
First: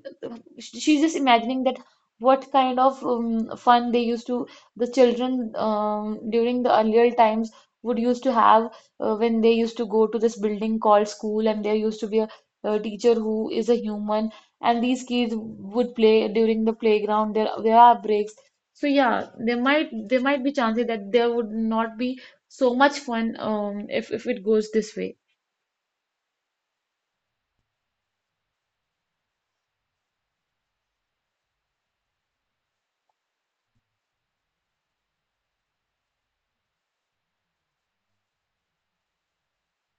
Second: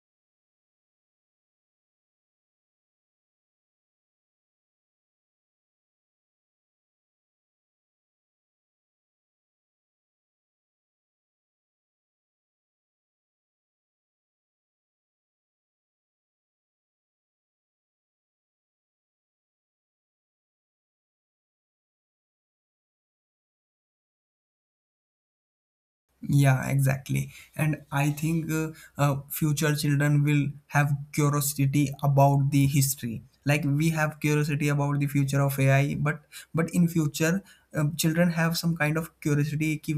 S2: she's just imagining that what kind of um, fun they used to the children um, during the earlier times would used to have uh, when they used to go to this building called school, and there used to be a, a teacher who is a human, and these kids would play during the playground, there there are breaks. So yeah, there might there might be chances that there would not be so much fun um, if if it goes this way.
S1: yeah, exactly. And I think uh, uh, future children will have curiosity about the history. Like we have curiosity about the future of A I, but but in future, um, children have some kind of curiosity. Ki,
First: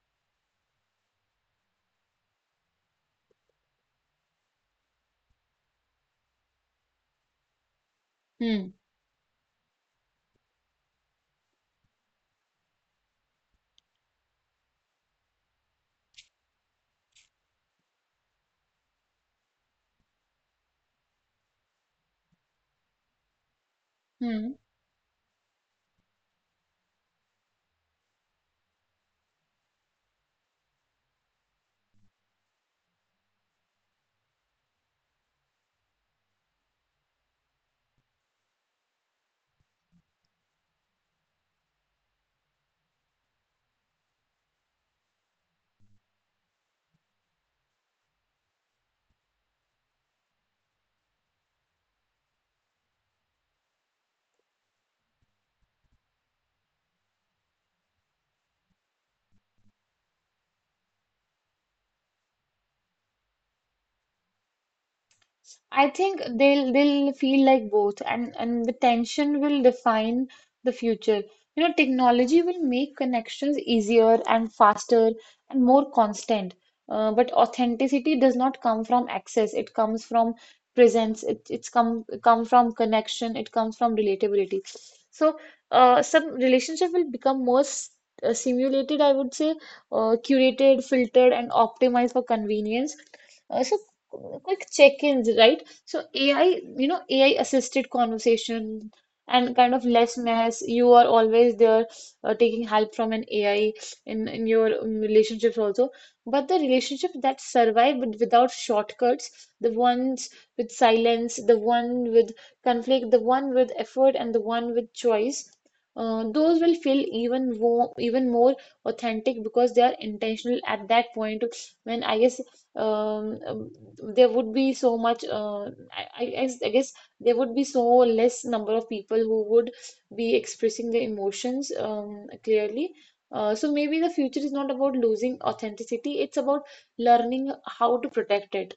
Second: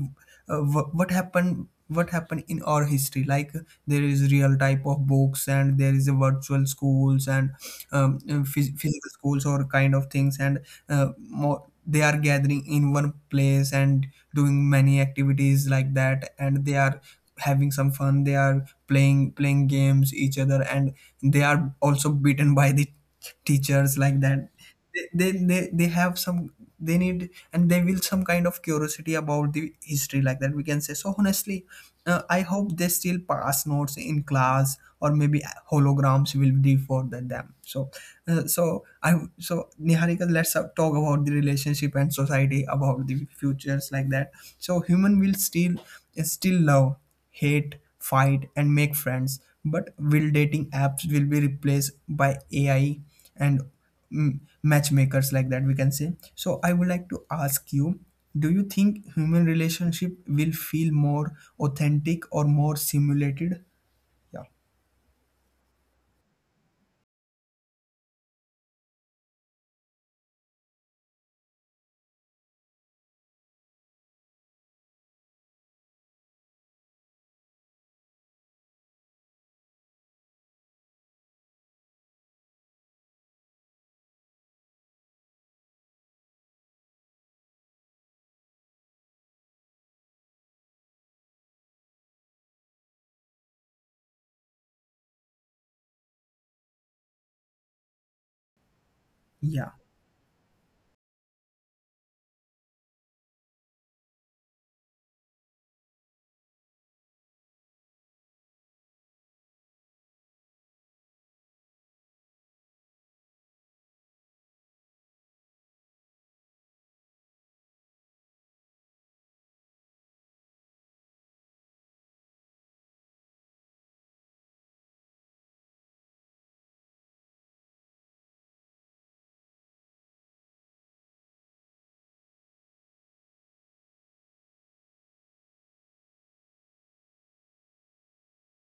S1: uh, wh- What happened? What happened in our history? Like there is real type of books, and there is a virtual schools and, um, uh,
S2: Hmm.
S1: phys- physical schools or kind of things, and uh, more, they are gathering in one place and doing many activities like that, and they are having some fun, they are playing playing games each other, and they are also beaten by the teachers like that.
S2: Hmm.
S1: They they, they, they have some, they need, and they will some kind of curiosity about the history like that, we can say. So honestly, uh, I hope they still pass notes in class or maybe holograms will be for the- them. So uh, so I so Niharika, let's uh, talk about the relationship and society, about the futures like that. So human will still still love, hate, fight, and make friends. But will dating apps will be replaced by A I and, mm, matchmakers like that? We can say. So I would like to ask you: do you think human relationship will feel more authentic or more simulated?
S2: I think they'll they'll feel like both, and and the tension will define the future. You know, technology will make connections easier and faster and more constant. Uh, but authenticity does not come from access. It comes from presence. It, it's come come from connection. It comes from relatability. So, uh, some relationship will become more s- uh, simulated, I would say, uh, curated, filtered, and optimized for convenience. Uh, so, quick check-ins, right? So A I, you know, A I assisted conversation and
S1: Yeah.
S2: kind of less mess. You are always there uh, taking help from an A I in, in your um, relationships also. But the relationship that survive with- without shortcuts, the ones with silence, the one with conflict, the one with effort, and the one with choice, uh, those will feel even more, even more authentic because they are intentional at that point when I guess um, um, there would be so much uh, I, I, guess- I guess there would be so less number of people who would be expressing their emotions um, clearly. Uh, so maybe the future is not about losing authenticity, it's about learning how to protect it.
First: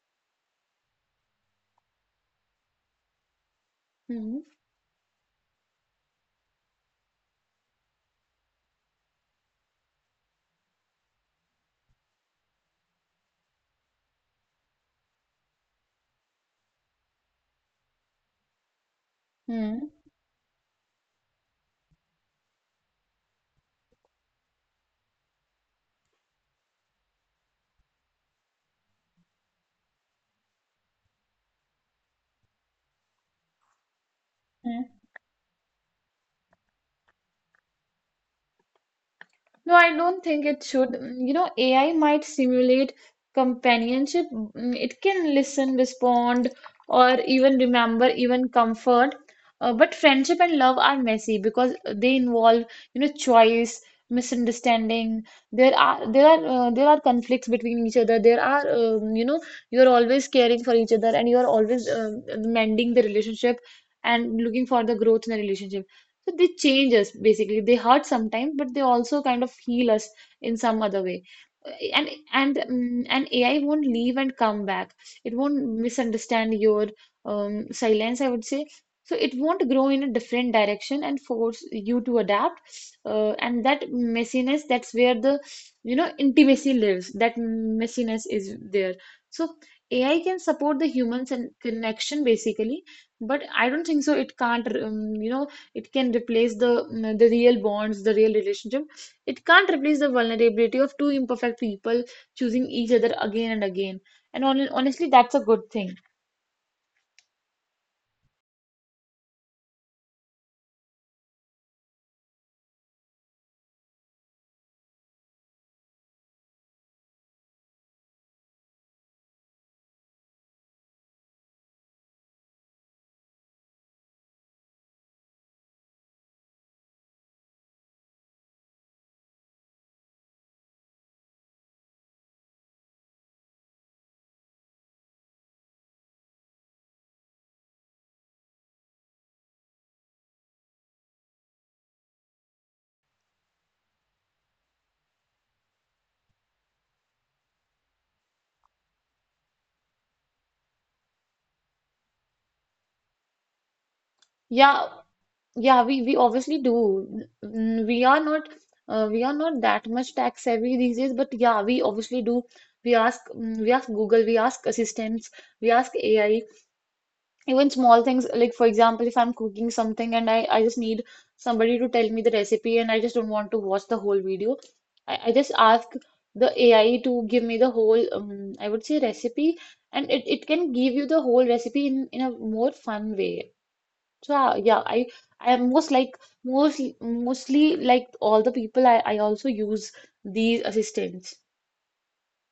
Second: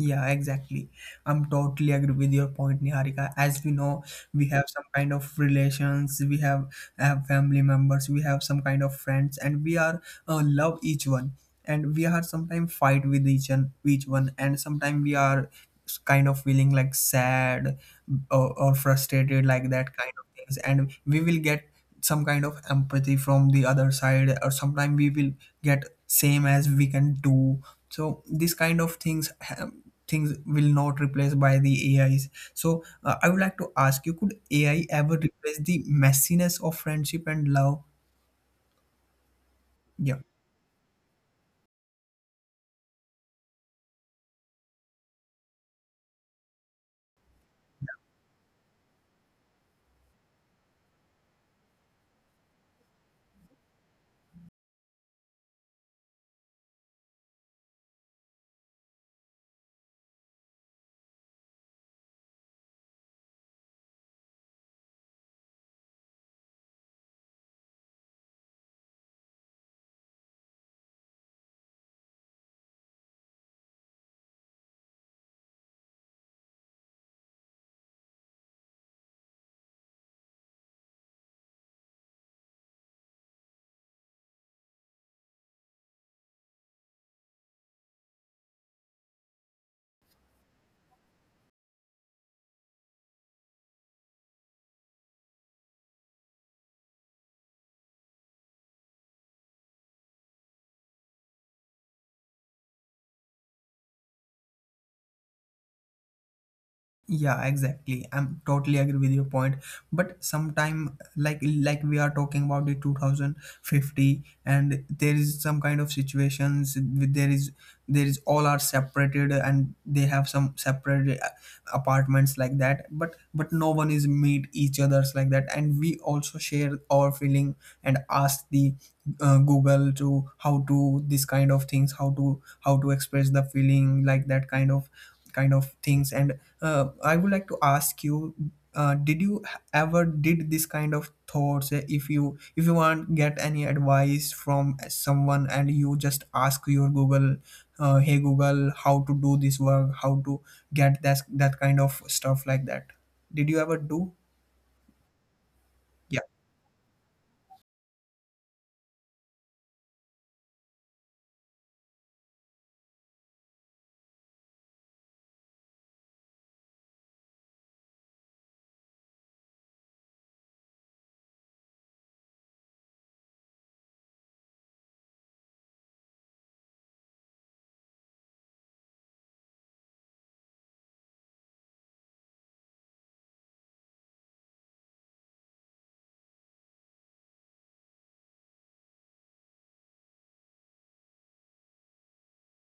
S1: Yeah, exactly. I'm totally agree with your point, Niharika. As we know,
S2: Hmm.
S1: we have some kind of relations, we have, have family members, we have some kind of friends, and we are uh, love each one, and we are sometimes fight with each and each one, and sometimes we are s- kind of feeling like sad, or, or frustrated, like
S2: Hmm.
S1: that kind of things, and we will get some kind of empathy from the other side, or sometimes we will get same as we can do. So these kind of things, things will not replace by the A Is. So uh, I would like to ask you, could AI ever replace the messiness of friendship and love?
S2: No, I
S1: Yeah,
S2: don't think it should. Mm, you know, A I might simulate companionship. Mm, it can listen, respond, or even remember, even comfort. Uh, but friendship and love are messy because they involve, you know, choice, misunderstanding. There are there are uh, there are conflicts between each other. There are um, you know, you're always caring for each other, and you're always um mending the relationship and looking for the growth in the relationship. So they change us basically. They hurt sometimes, but they also kind of heal us in some other way. Uh, And and um, and A I won't leave and come back. It won't misunderstand your um, silence, I would say. So it won't grow in a different direction and force you to adapt. Uh, and that messiness, that's where the, you know, intimacy lives. That messiness is there. So A I can support the humans and connection basically, but I don't think so. It can't, um, you know, it can replace the mm, the real bonds, the real relationship. It can't replace the vulnerability of two imperfect people choosing each other again and again. And hon honestly, that's a good thing.
S1: yeah, exactly. I'm totally agree with your point. But sometime, like like we are talking about the two thousand fifty, and there is some kind of situations. with- There is there is all are separated, and they have some separate uh, apartments like that. But but no one is meet each others like that, and we also share our feeling and ask the uh, Google to how to this kind of things, how to how to express the feeling like that kind of kind of things. And uh, I would like to ask you, uh, did you h- ever did this kind of thoughts? uh, If you if you want get any advice from someone and you just ask your Google, uh, hey Google, how to do this work, how to get that that kind of stuff like that. Did you ever do?
S2: Yeah, yeah, we we obviously do. Mm, mm, We are not uh, we are not that much tech savvy these days, but yeah, we obviously do. We ask mm, we ask Google, we ask assistants, we ask A I. Even small things, like for example, if I'm cooking something and I, I just need somebody to tell me the recipe and I just don't want to watch the whole video, I, I just ask the A I to give me the whole, um, I would say recipe, and it, it can give you the whole recipe in, in a more fun way. So uh, yeah, I I am most like mostly mostly like all the people I, I also use these assistants.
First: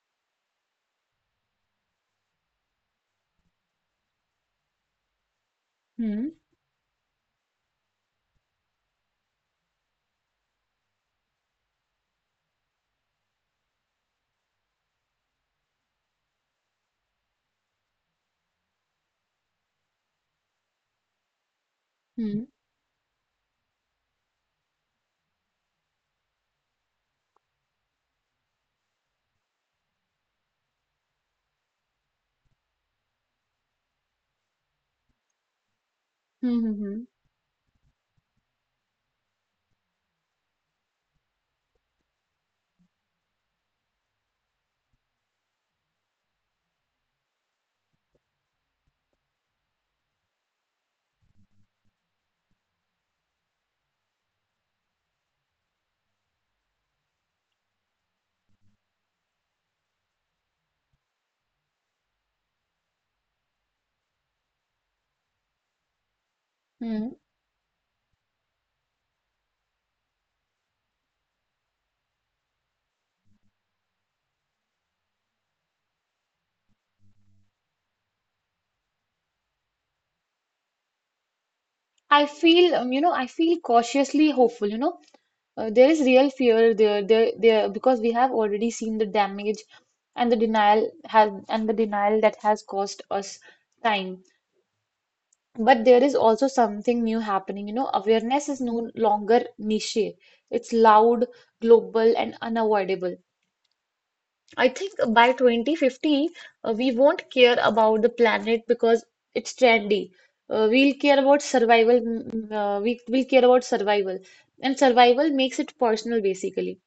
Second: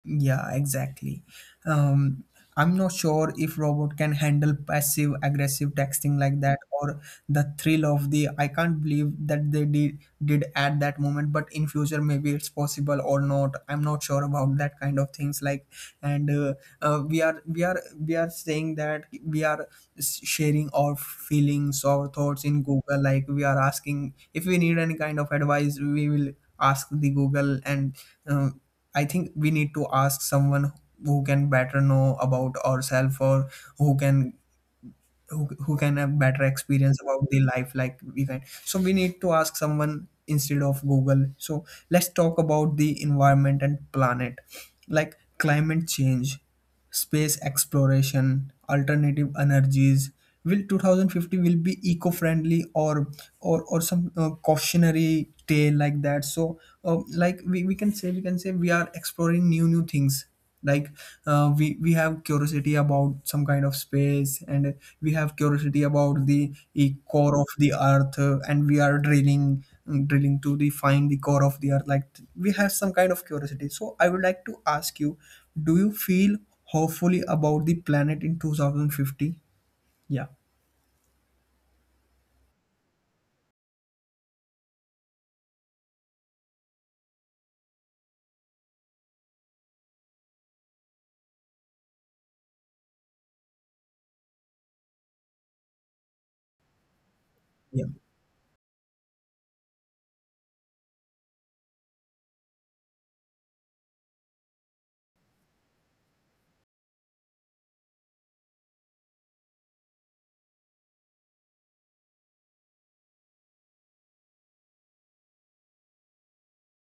S1: Yeah, exactly. Um, I'm not sure if robot can handle passive aggressive texting
S2: Hmm.
S1: like that, or the thrill of the I can't believe that they did did at that moment. But in future maybe it's possible or not. I'm not sure about that kind of things like. And uh, uh, we are we are we are saying that we are s- sharing our feelings, our
S2: Hmm.
S1: thoughts in Google, like we are asking, if we need any kind of advice we will ask the Google. And uh, I think we need to ask someone who can better know about ourselves, or who can who, who can have better
S2: Hmm.
S1: experience
S2: Hmm.
S1: about the life like we can. So we need to ask someone instead of Google. So let's talk about the environment and planet, like climate change, space exploration, alternative energies. Will twenty fifty will be eco-friendly or or or some uh, cautionary tale like that? So uh, like we, we can say, we can say we are exploring new new things, like uh, we we have curiosity about some kind of space, and we have curiosity about the e-
S2: Hmm. Hmm.
S1: core of the earth, uh, and we are drilling, mm, drilling to the find the core of the earth, like we have some kind of curiosity. So I would like to ask you, do you feel hopefully about the planet in two thousand fifty? Yeah,
S2: I feel, um, you know, I feel cautiously hopeful, you know. Uh, there is real fear there, there, there, because we have already seen the damage and the denial has and the denial that has cost us time. But there is also something new happening. You
S1: yeah,
S2: know, awareness is no longer niche. It's loud, global, and unavoidable. I think by twenty fifty, uh, we won't care about the planet because it's trendy. Uh, we'll care about survival. Mm, Uh, we will care about survival, and survival makes it personal, basically.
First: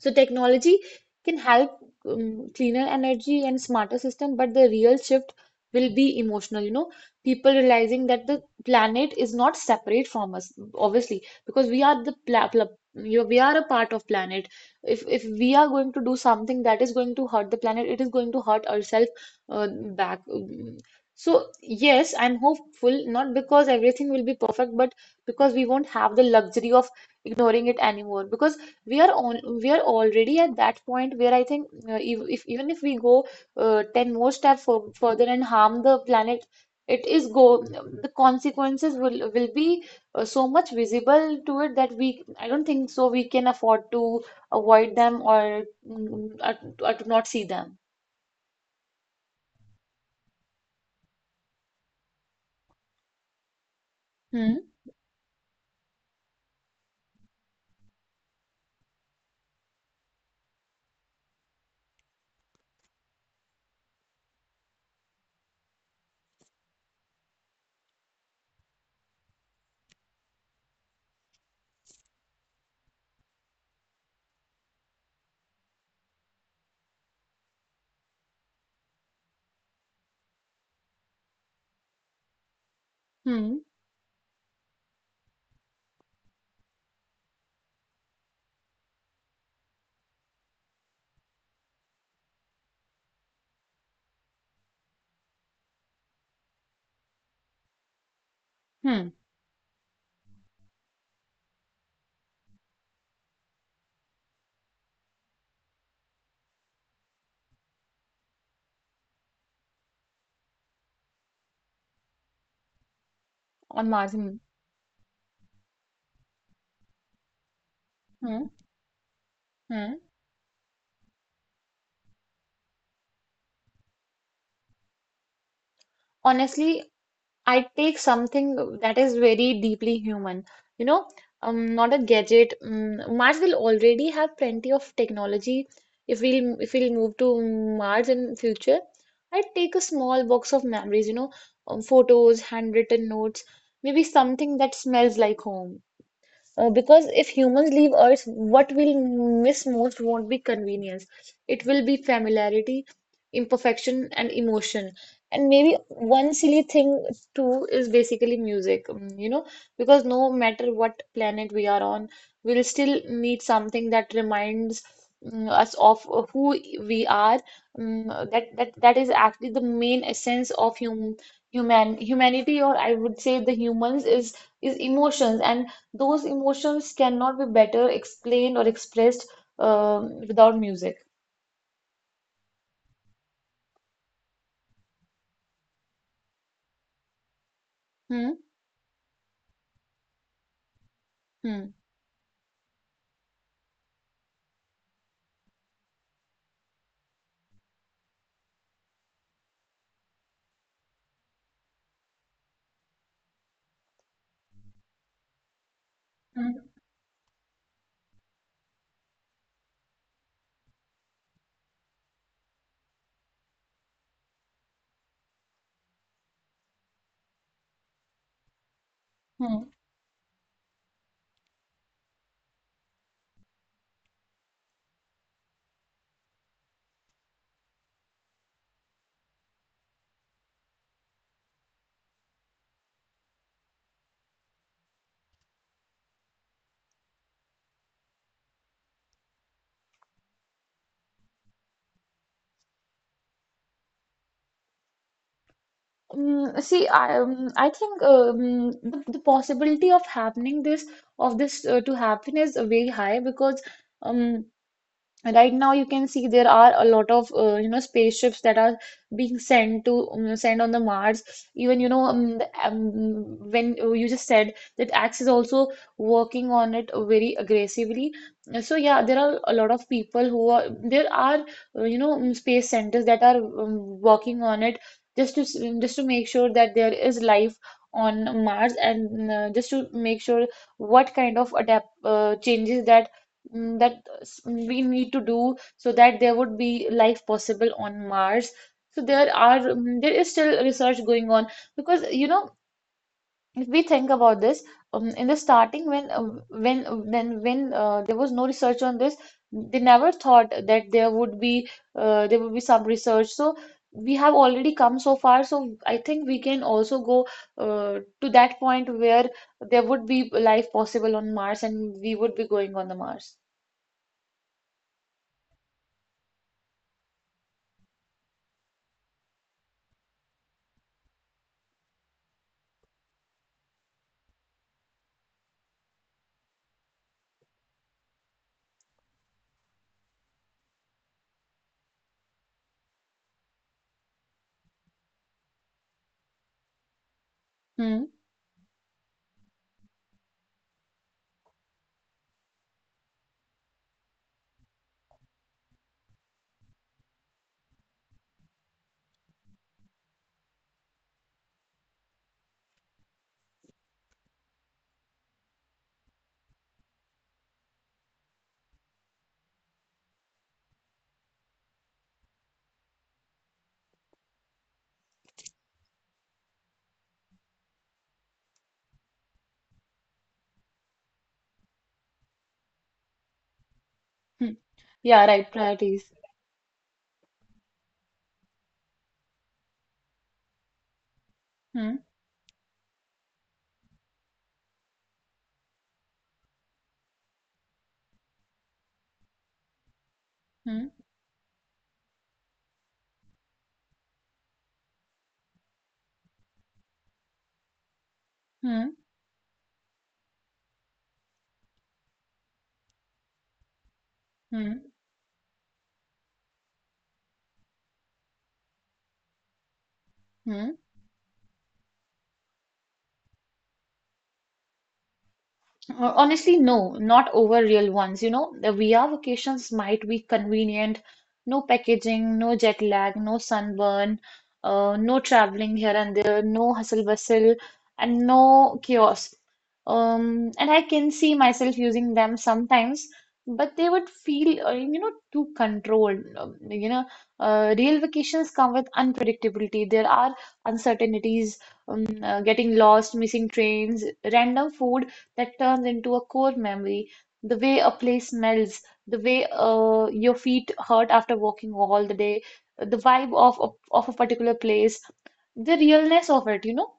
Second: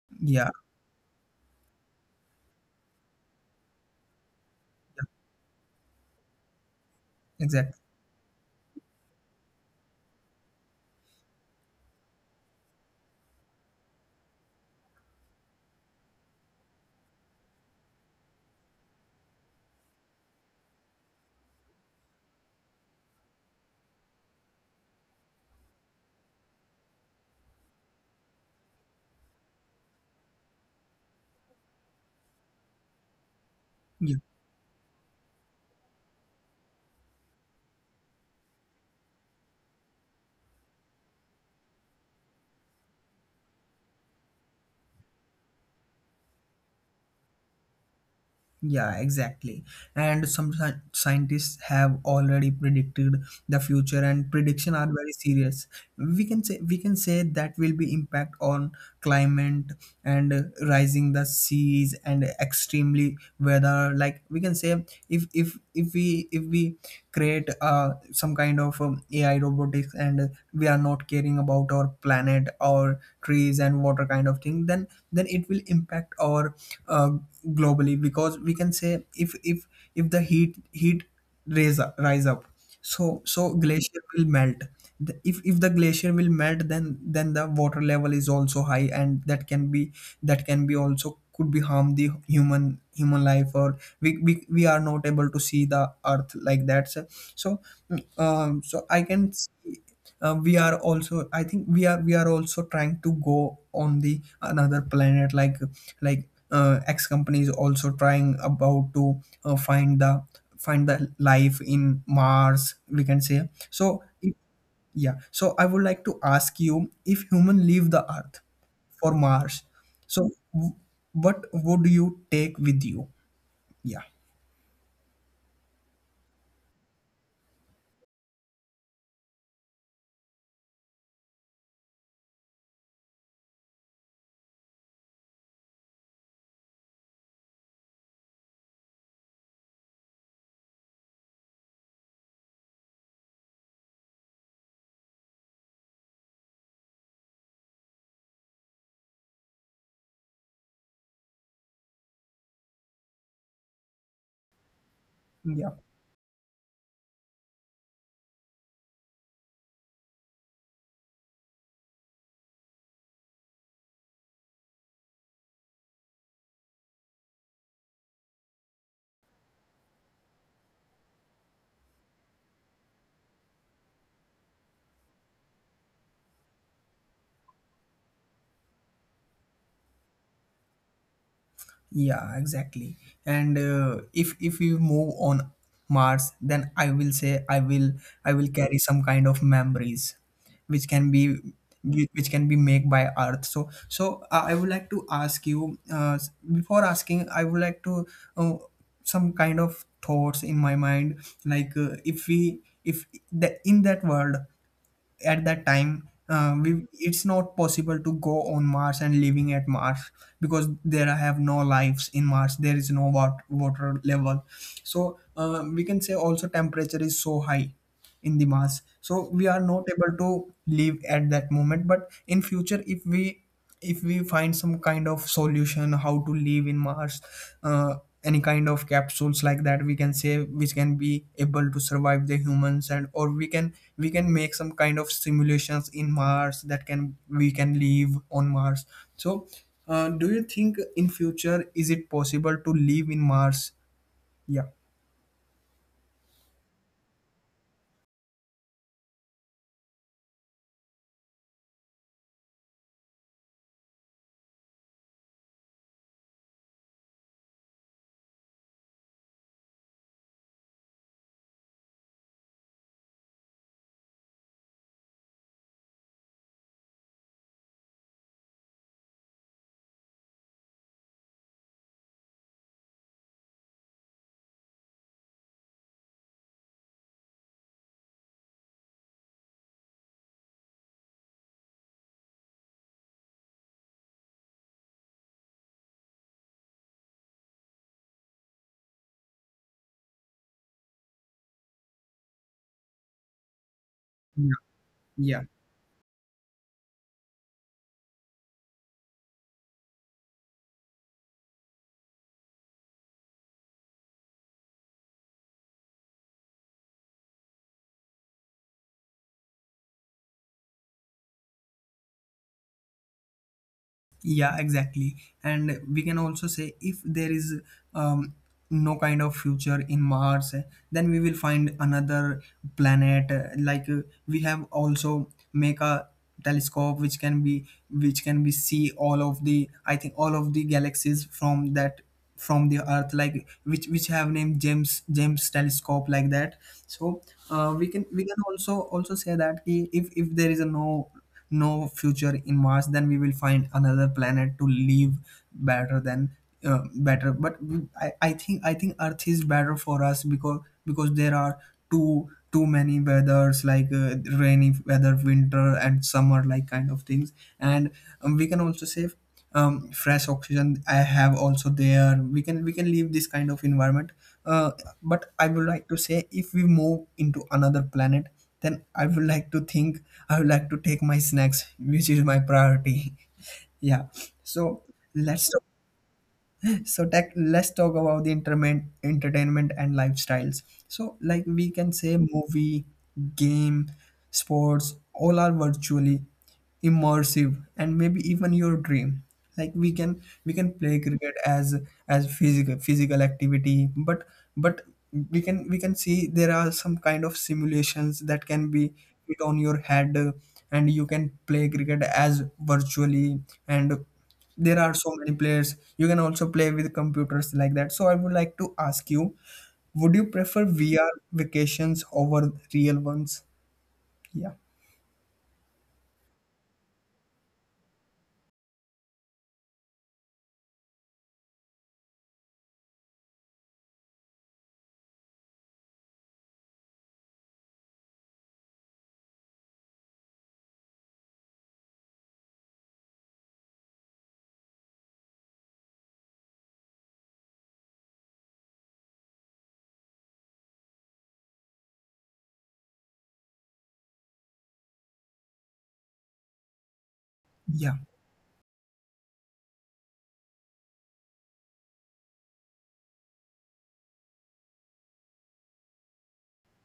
S2: So
S1: yeah,
S2: technology can help um, cleaner energy and smarter system, but the real shift will be emotional, you know, people
S1: exactly.
S2: realizing that the planet is not separate from us, obviously, because we are the pla pla you know, we are a part of planet. If if we are going to do something that is going to hurt the planet, it is going to hurt ourselves uh, back. Um, So yes, I'm hopeful, not because everything will be perfect, but because we won't have the luxury of ignoring it anymore. Because we are on we are already at that point where I think uh, if, if even if we go uh, ten more steps for, further and harm the planet it is go the consequences will will be uh, so much visible to it that we I don't think so we can afford to avoid them or, mm, or, or to not see them.
S1: Yeah, exactly. And some sci- scientists have already predicted the future, and
S2: Hmm.
S1: prediction are very serious. We can say we can say that will be impact on climate and, uh, rising the seas and extremely weather. Like we can say, if if if we if we create uh, some kind of um, A I robotics and, uh, we are not caring about our planet, our trees and water kind of thing, then then it will impact our uh, globally. Because we can say, if if if the heat heat raise up, rise up, so so
S2: Hmm.
S1: glacier will melt. The- if if the glacier will melt, then then the water level is also high, and that can be, that can be also could be harm the human human life, or we, we we are not able to see the earth like that. So, so, um so I
S2: Hmm.
S1: can see, uh, we are also, I think we are, we are also trying to go on the another planet. Like, like uh, X company is also trying about to uh, find the, find the life in Mars, we can say.
S2: On
S1: So, if—
S2: margin.
S1: yeah. So I would like to ask you, if human leave the Earth
S2: Hmm.
S1: for Mars,
S2: Hmm.
S1: so w- what would you take with you? Yeah.
S2: Honestly, I take something that is very deeply human. You know, um, not a gadget. Um, Mars will already have plenty of technology. If we'll if we'll move to Mars in future, I take a small box of memories. You know, um, photos, handwritten notes, maybe something that smells like home. Uh, because if humans leave Earth, what we'll miss most won't be convenience. It will be familiarity, imperfection, and emotion. And
S1: Yeah.
S2: maybe one silly thing too is basically music, mm, you know, because no matter what planet we are on, we'll still need something that reminds mm, us of uh, who we are. Mm, that that that is actually the main essence of hum human humanity, or I would say the humans is is emotions and those emotions cannot be better explained or expressed um, without music.
S1: Yeah, exactly. And uh, if if we move on Mars, then I will say I will I
S2: Hmm?
S1: will carry some kind of memories, which can be,
S2: Hmm.
S1: which can be made by Earth. So so uh, I would like to ask you uh, before asking, I would like to uh, some kind of thoughts in my mind, like uh, if we if the in that world at that time uh, we it's not possible to go on mars and living at mars because there have no lives in mars, there is no wat water level. So uh, we can say also temperature is so high in the mars, so we
S2: Hmm.
S1: are not able to live at that moment. But in future, if we if we find some kind of solution how to live in mars, uh, any kind of capsules like that, we can say, which can be able to survive the humans, and or we can we can make some kind of simulations in mars that can we can live on mars. So uh, do you think in future is it possible to live in mars? Yeah.
S2: Mm, see, I um, I think um, the, the possibility of happening this of this uh, to happen is very high because um, right now, you can see there are a lot of uh, you know spaceships that are being sent to um, sent on the Mars. Even you know um, the, um, when uh, you just said that Axe is also working on it very aggressively. Uh, So yeah, there are a lot of people who are there are uh, you know um, space centers that are um, working on it just to s- just to make sure that there is life on Mars and uh, just to make sure what kind of adapt uh, changes that. Mm, that s- we need to do so that there would be life possible on Mars. So there are um, there is still research going on because you know if we think about this
S1: Yeah.
S2: um, in the
S1: Yeah,
S2: starting when uh, when when when uh, there was no research on this they never thought that there would be uh, there would be some research so we have already come so far so I think we can also go uh, to that point where there would be life possible on Mars and we would be going on the Mars.
S1: yeah, exactly. And we can also say if there is um, no kind of future in Mars, eh, then we will find another planet. eh, Like uh, we have also make a telescope which can be which can be see all of the, I think, all of the galaxies from that, from the Earth, like which which have named James James telescope, like that. So uh, we
S2: Hmm.
S1: can we can also also say that ki, if if there is a no no future in Mars, then we will find another planet to live better than uh, better. But we, I, I think I think Earth is better for us, because because there are too too many weathers, like uh, rainy weather, winter, and summer, like kind of things. And um, we can also say um, fresh oxygen I have also there. We can we can leave this kind of environment. Uh, but I would like to say, if we move into another planet, then I would like to think, I would like to take my snacks, which is my priority. Yeah.
S2: Hmm.
S1: So
S2: Yeah, right,
S1: let's
S2: priorities.
S1: so tech, let's talk about the entertainment entertainment and lifestyles. So, like,
S2: Hmm.
S1: we can say movie, game, sports, all are virtually immersive, and maybe even your dream. Like, we can
S2: Hmm.
S1: we can play cricket as as physical physical activity, but but we can we can see there are some kind of simulations that
S2: Hmm.
S1: can be put on your head, uh, and you can play cricket as virtually. And
S2: Hmm.
S1: there are so many players. You can also play with computers, like that. So I would like to ask you, would you
S2: Hmm.
S1: prefer vr vacations over real ones? Yeah.
S2: Uh, Honestly, no, not over real ones. You know, the V R vacations might be convenient, no packaging, no jet lag, no sunburn, uh, no traveling here and there, no hustle bustle, and no chaos. Um, and I can see myself using them sometimes, but they would feel, uh, you know, too controlled. Um, you know, uh, real vacations come with unpredictability. There are uncertainties, um, uh, getting lost, missing trains, random food that turns into a core memory. The way a
S1: Yeah.
S2: place smells, the way uh, your feet hurt after walking all the day, the vibe of, of, of a particular place, the realness of it, you know?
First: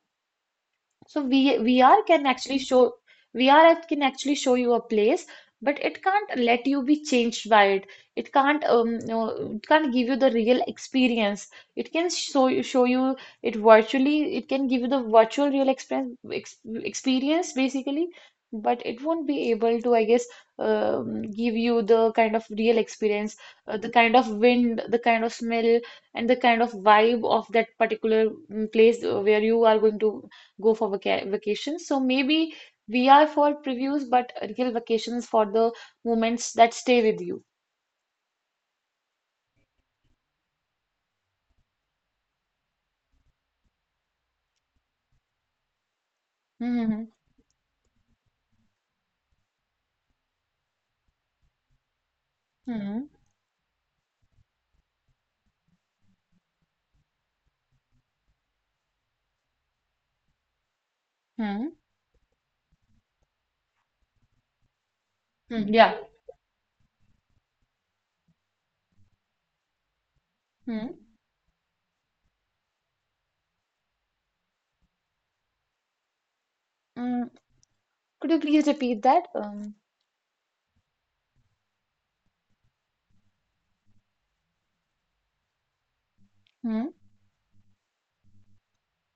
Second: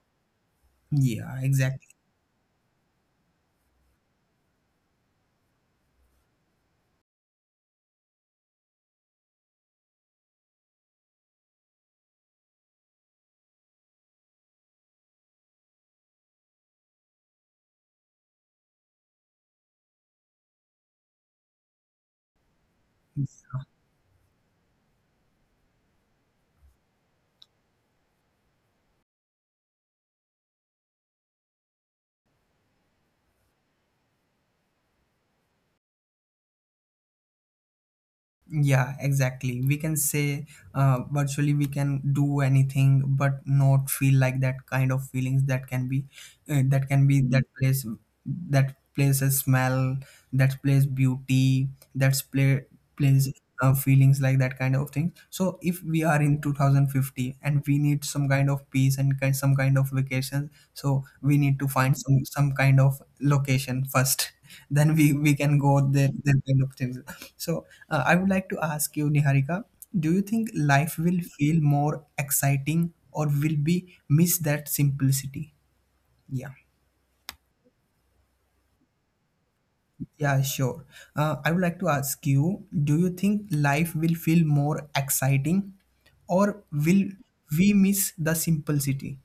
S2: So
S1: Yeah,
S2: V
S1: exactly.
S2: VR can actually show V R app can actually show you a place, but it can't let you be changed by it. It can't um no, It can't give you the real experience. It can show you show you it virtually. It can give you the virtual real experience ex, experience basically, but it won't be able to I guess um, give you the kind of real experience, uh, the kind of wind, the kind of smell, and the kind of vibe of that particular mm, place uh, where you are going to go for vaca vacations. So maybe we are for previews, but real vacations for the moments that stay with you.
S1: Yeah, exactly. We can say uh, virtually we can do anything, but not feel like that kind of feelings that can be uh, that can
S2: Mm-hmm.
S1: be that place, that place a smell, that place beauty, that's play
S2: Hmm.
S1: plays uh, feelings, like that kind of thing. So if we are in two thousand fifty and we need some kind of peace and kind, some kind of vacation, so we need to
S2: Hmm.
S1: find some some kind of location first, then we we can go
S2: Hmm. Yeah.
S1: there, there kind of things. So uh, I would like to ask you, Niharika, do you think life
S2: Hmm.
S1: will feel more exciting, or will be miss that simplicity? Yeah.
S2: Mm, could you please repeat that? Um,
S1: Yeah, sure. uh, I would like to ask you, do you think life will feel more exciting, or
S2: hmm.
S1: will we miss the simplicity?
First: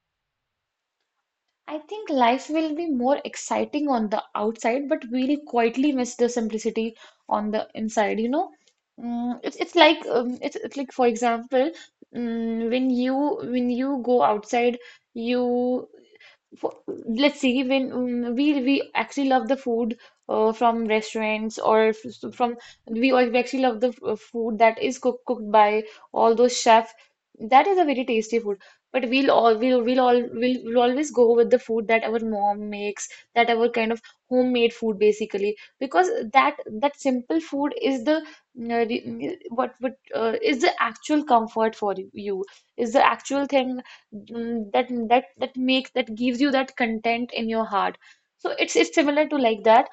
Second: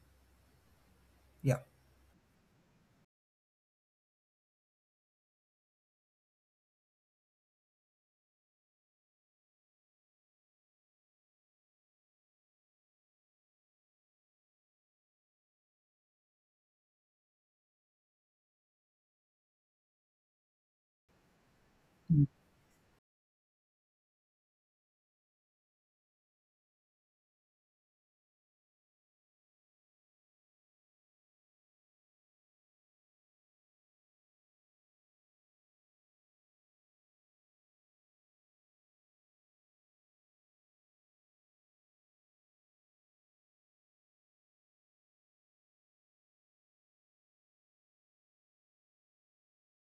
S1: Yeah.
S2: I think life will be more exciting on the outside, but we'll quietly miss the simplicity on the inside, you know? Mm, it's it's like um, it's, it's like for example, mm, when you when you go outside, you for, let's see when mm, we we actually love the food uh, from restaurants or f- s- from we al- we actually love the f- uh, food that is cooked cooked by all those chefs that is a very tasty food but we'll all we'll we'll all we'll, we'll always go with the food that our mom makes that our kind of homemade food basically because that that simple food is the mm, uh, re- mm, what what uh, is the actual comfort for you is the actual thing mm, that that that makes that gives you that content in your heart so it's it's similar to like that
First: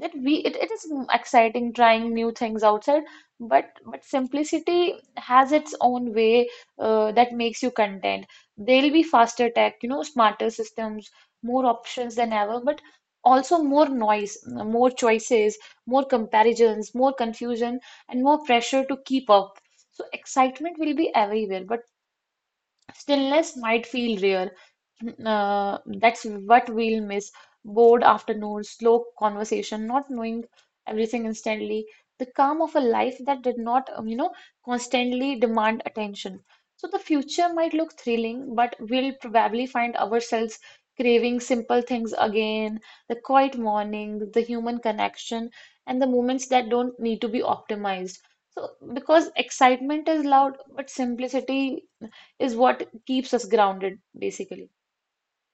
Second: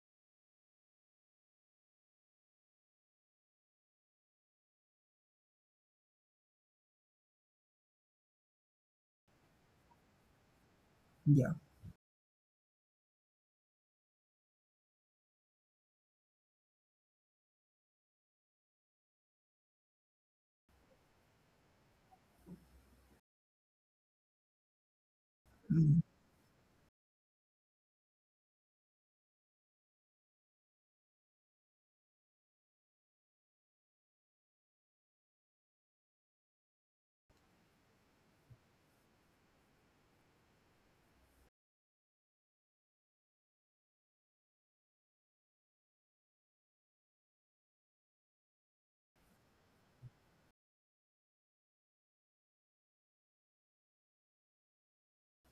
S2: that we it, it is exciting trying new things outside but but simplicity has its own way uh, that makes you content there'll be faster tech you know smarter systems
S1: Yeah.
S2: more options than ever but also more noise more choices more comparisons more confusion and more pressure to keep up so excitement will be everywhere but stillness might feel rare. Mm, Uh,
S1: Mm.
S2: that's what we'll miss. Bored afternoons, slow conversation, not knowing everything instantly, the calm of a life that did not, um, you know, constantly demand attention. So the future might look thrilling, but we'll probably find ourselves craving simple things again, the quiet morning, the human connection, and the moments that don't need to be optimized. So because excitement is loud, but simplicity is what keeps us grounded, basically.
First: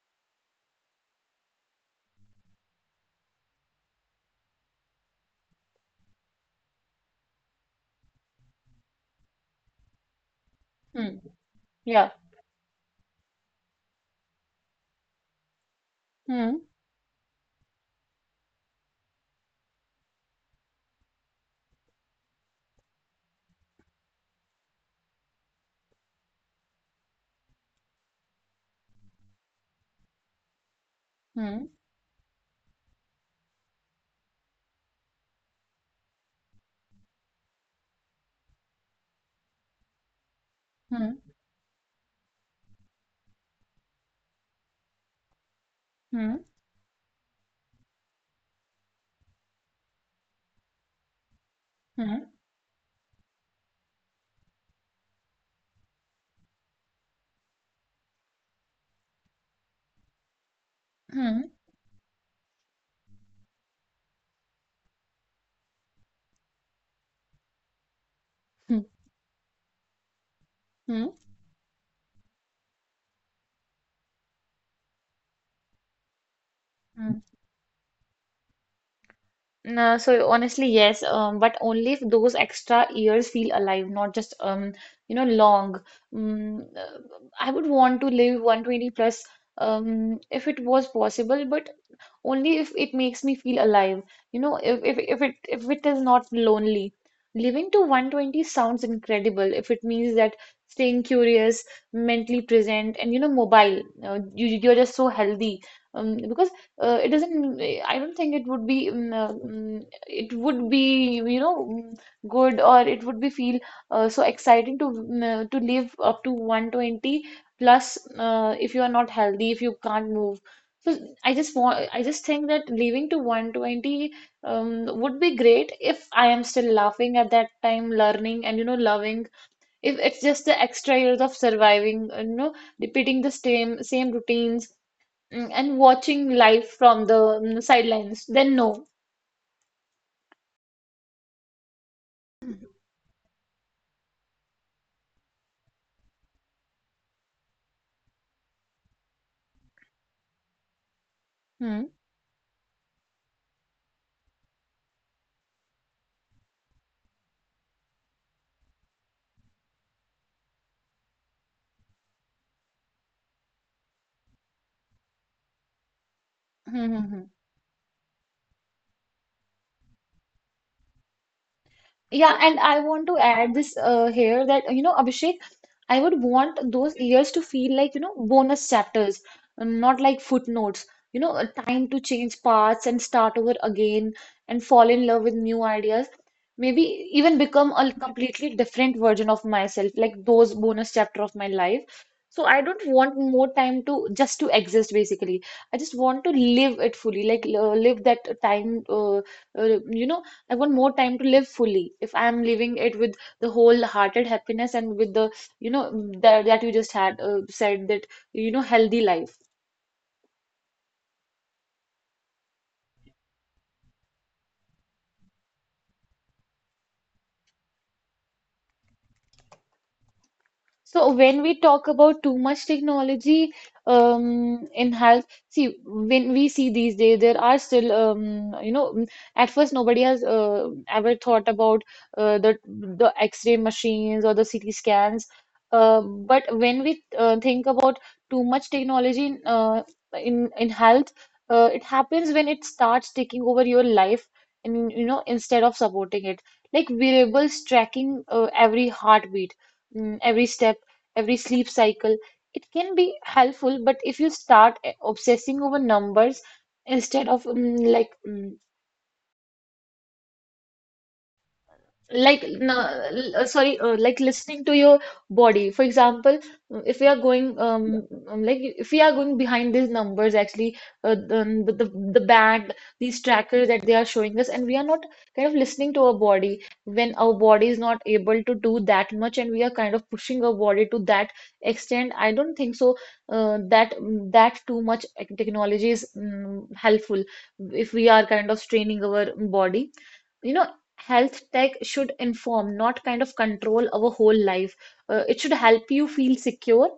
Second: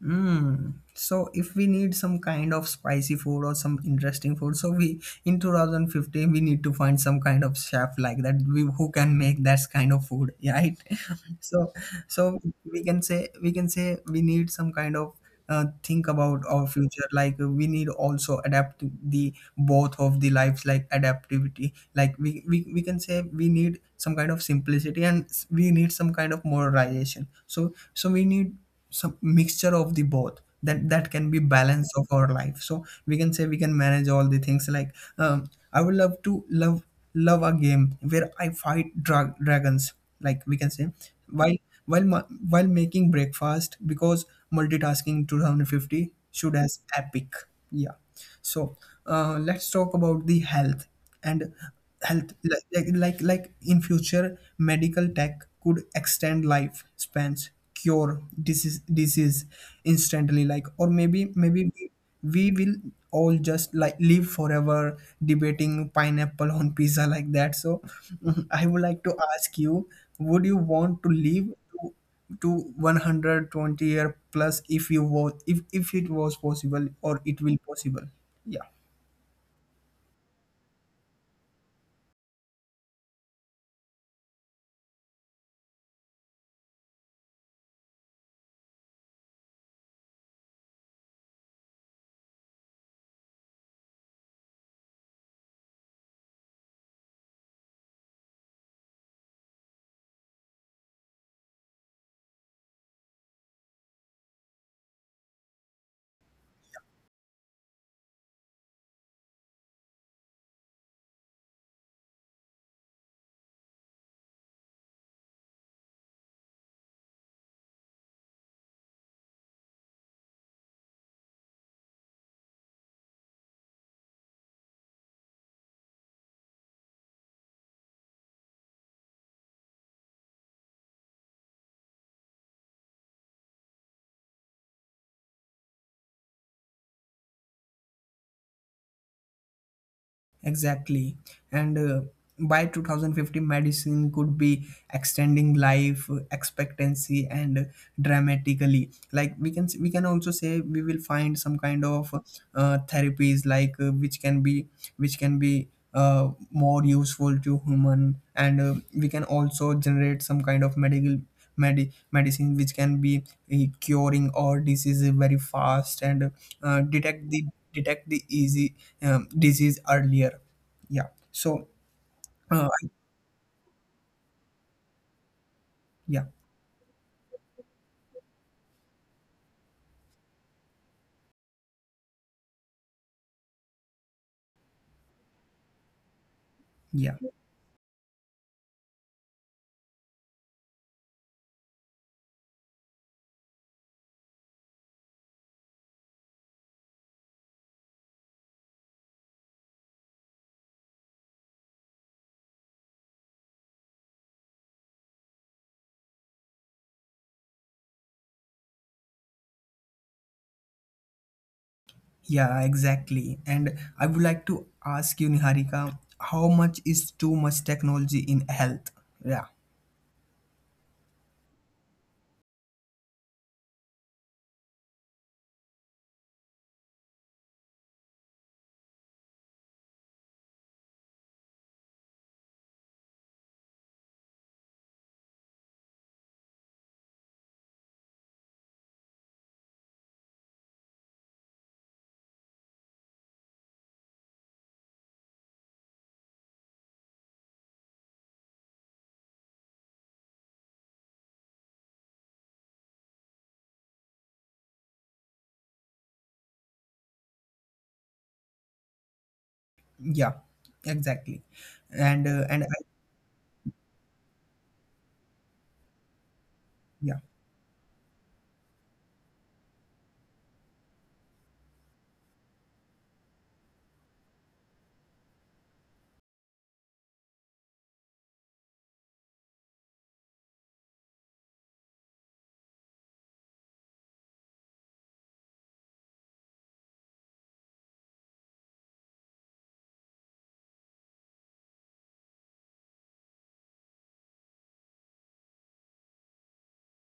S1: Mm. So if we need some kind of spicy food or some interesting food, so we in two thousand fifteen we need to find some kind of chef, like that we, who can make that kind of food, right?
S2: Hmm.
S1: So.
S2: Yeah.
S1: So we can say we can say we need some kind of uh, think about
S2: Hmm.
S1: our future, like we need also adapt the both of the lives, like adaptivity, like we, we we can say we need some kind of simplicity and s- we need some kind of modernization. So so we need some mixture of the both, that that can be
S2: Hmm.
S1: balance of our life, so we can say we can manage all the things, like um, I would love to love love a game where I fight drag- dragons, like we can say,
S2: Hmm.
S1: while while ma- while making breakfast, because multitasking two thousand fifty
S2: Hmm.
S1: should as epic. Yeah. So uh, let's talk about the health. And health,
S2: Hmm.
S1: like like like like in future medical tech could extend life spans, cure disease disease instantly, like, or maybe
S2: Hmm.
S1: maybe we, we will all just like live forever, debating pineapple on pizza, like that. So I would
S2: Hmm.
S1: like to ask you, would you want
S2: Hmm.
S1: to live to, to one hundred twenty year plus, if you was, if if it was possible
S2: Hmm.
S1: or it will possible? Yeah.
S2: No, so honestly, yes, um, but only if those extra years feel alive, not just um, you know, long. Mm, uh, I would want to live one hundred twenty plus um, if it was possible, but only if it makes me feel alive. You know, if, if, if it if it is not lonely. Living to one hundred twenty sounds incredible if it means that staying curious, mentally present, and you know, mobile. Uh, you you're just so healthy. Um, because uh, it doesn't. I don't think it would be. Um, uh, mm, it would be you know mm, good or it would be feel uh, so exciting to mm, uh, to live up to one hundred twenty plus uh, if you are not healthy if you can't move so I just want, I just think that leaving to one hundred twenty um, would be great if I am still laughing at that time, learning and you know loving. If it's just the extra years of surviving, you know, repeating the same same routines mm, and watching life from the mm, sidelines, then no.
S1: Exactly. And uh, by two thousand fifty, medicine could be extending life expectancy and dramatically. Like we can we can also say we will find some kind
S2: Hmm.
S1: of uh, therapies, like uh, which can be which can be uh, more useful to human. And uh, we can also generate some kind of medical medi- medicine which can be eh, curing all disease very fast, and uh,
S2: Hmm, hmm, hmm.
S1: detect the detect the easy um, disease earlier. Yeah. So
S2: Yeah, and
S1: uh,
S2: I want to add this uh, here that you know, Abhishek, I would
S1: yeah.
S2: want those years to feel like you know bonus chapters, not like footnotes. You know, a time to change paths and start over again and fall in love with new ideas. Maybe
S1: Yeah.
S2: even become a completely different version of myself, like those bonus chapter of my life. So I don't want more time to just to exist, basically. I just want to live it fully, like uh, live that time, uh, uh, you know I want more time to live fully. If I'm living it with the wholehearted happiness and with the, you know, that that you just had uh, said that, you know, healthy life.
S1: Yeah, exactly. And I would like to ask you, Niharika, how much is too much technology in health? Yeah.
S2: So when we talk about too much technology um, in health, see when we see these days there are still um, you know mm, at first nobody has uh, ever thought about uh, the the X-ray machines or the C T scans, uh, but when we uh, think about too much technology in uh, in in health, uh, it happens when it starts taking over your life and you know instead of supporting it, like wearables tracking uh, every heartbeat, mm, every step, every sleep cycle. It can be helpful, but if you start eh, obsessing over numbers instead of mm, like mm,
S1: Yeah, exactly. And uh,
S2: like
S1: and I,
S2: no, l- uh, sorry uh, like listening to your body for example if we are
S1: yeah
S2: going um um, like if we are going behind these numbers actually uh, the, the the band these trackers that they are showing us and we are not kind of listening to our body when our body is not able to do that much and we are kind of pushing our body to that extent I don't think so uh, that that too much technology is mm, helpful if we are kind of straining our body, you know, health tech should inform, not kind of control our whole life. Uh, it should help you feel secure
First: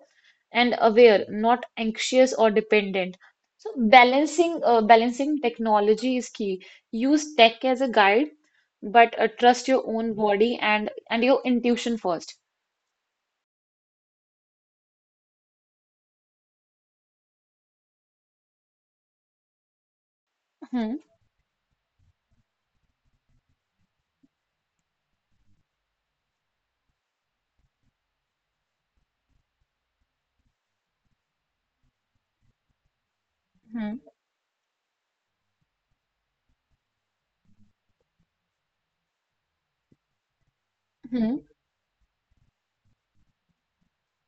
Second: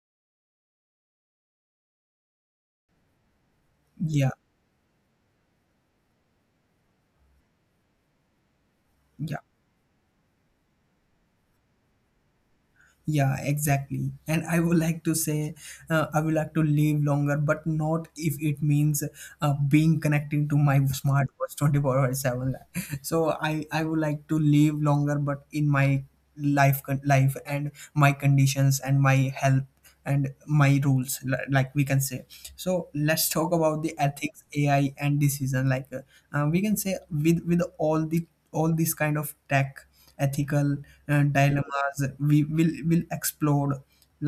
S2: and aware, not anxious or dependent. So
S1: yeah.
S2: balancing uh, balancing technology is key. Use tech as a guide, but uh,
S1: Yeah.
S2: trust your own body and and your intuition first.
S1: Yeah, exactly. And I would like to say, uh, I would like to live longer, but not if it means uh, being connecting to my
S2: Hmm.
S1: smartwatch twenty four hours seven. So, I, I would like to live longer, but in my life, con- life and my conditions and my health and my rules, li- like we can say. So let's talk about the
S2: Hmm.
S1: ethics, A I, and decision. Like uh, uh, we can say, with with all the all this kind of tech, ethical uh,
S2: Hmm.
S1: dilemmas we will will explode.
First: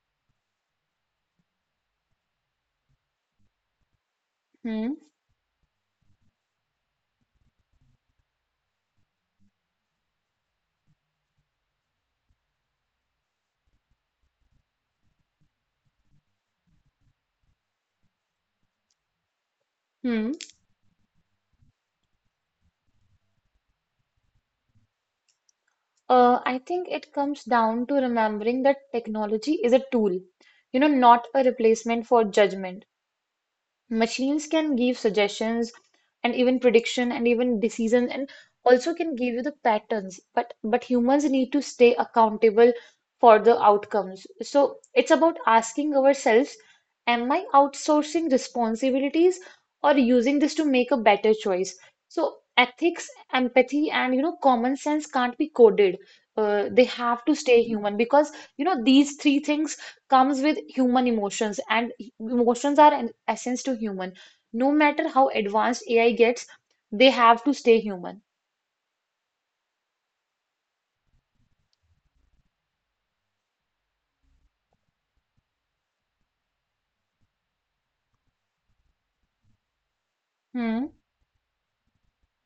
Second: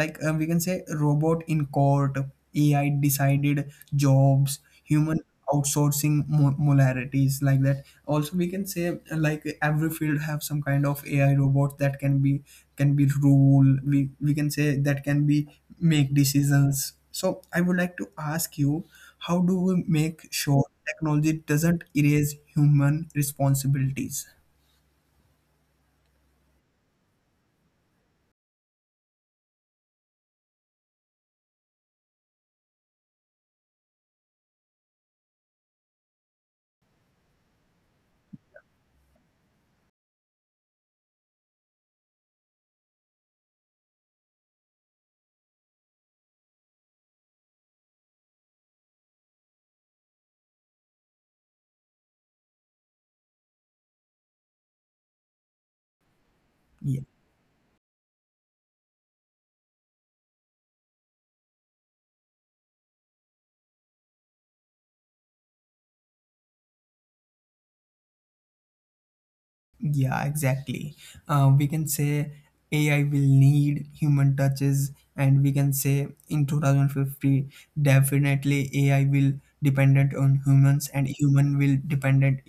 S1: Like uh, we can say robot in court, ai decided jobs,
S2: Hmm.
S1: human outsourcing mo- molarities, like that. Also we can say uh, like every field have some kind of ai robots that can be can be rule, we we can say, that can be make decisions. So I would like to ask you, how do we make
S2: Hmm.
S1: sure technology doesn't erase human responsibilities?
S2: Uh, I think it comes down to remembering that technology is a tool, you know, not a replacement for judgment. Machines can give suggestions and even prediction and even decisions and also can give you the patterns. But but humans need to stay accountable for the outcomes. So it's about asking ourselves, am I outsourcing responsibilities or using this to make a better choice? So ethics, empathy, and you know common sense can't be coded. Uh, they have to stay human because you know these three things comes with human emotions and emotions are an essence to human no matter how advanced ai gets they have to stay human.
S1: Yeah, exactly. Uh, we can say A I will need human touches, and we can say in two thousand fifty, definitely A I will dependent on humans,
S2: Hmm.
S1: and human will dependent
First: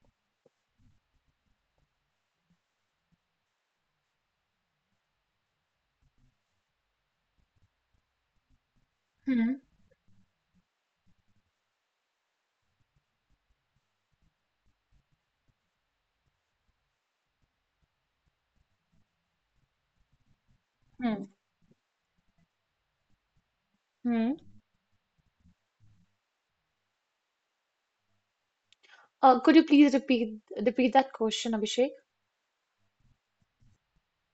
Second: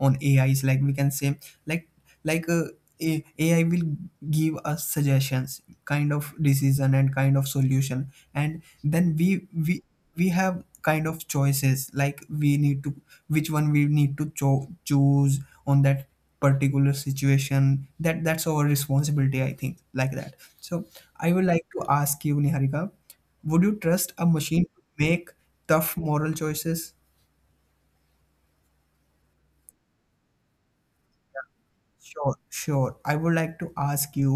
S1: on A Is. Like we can say, like like uh, A- AI will give us suggestions, kind of decision and kind of solution, and then we
S2: Hmm.
S1: we we have kind of choices, like we need to which one we need to cho- choose on that particular situation. That that's our responsibility, I think, like that. So
S2: Hmm.
S1: I would like to ask you, Niharika, would you trust a
S2: Hmm.
S1: machine to make tough moral choices?
S2: Uh, could you please repeat repeat that question abhishek?
S1: Sure. Sure. I would like to ask you,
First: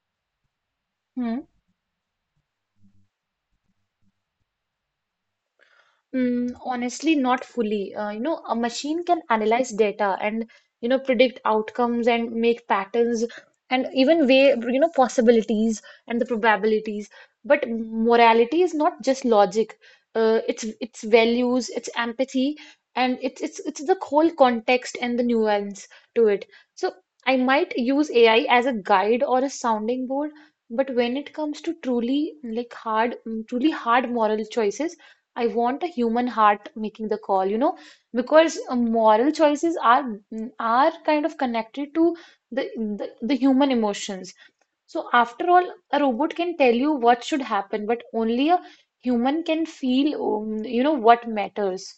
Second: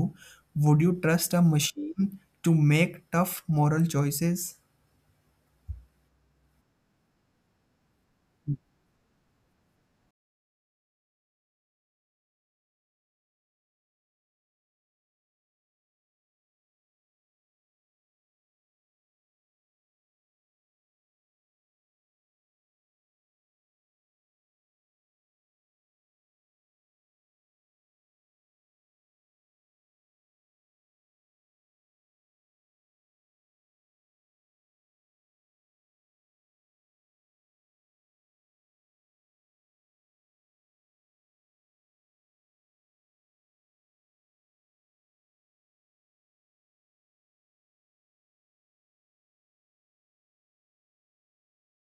S1: would you trust a machine to make tough moral choices?
S2: Mm, honestly, not fully. Uh, you know, a machine can analyze data and you know predict outcomes and make patterns and even weigh you know possibilities and the probabilities. But morality is not just logic. Uh, it's it's values, it's empathy, and it's it's it's the whole context and the nuance to it. So I might use A I as a guide or a sounding board, but when it comes to truly like hard, mm, truly hard moral choices. I want a human heart making the call, you know, because uh, moral choices are mm, are kind of connected to the, the the human emotions. So after all, a robot can tell you what should happen, but only a human can feel, um, you know, what matters.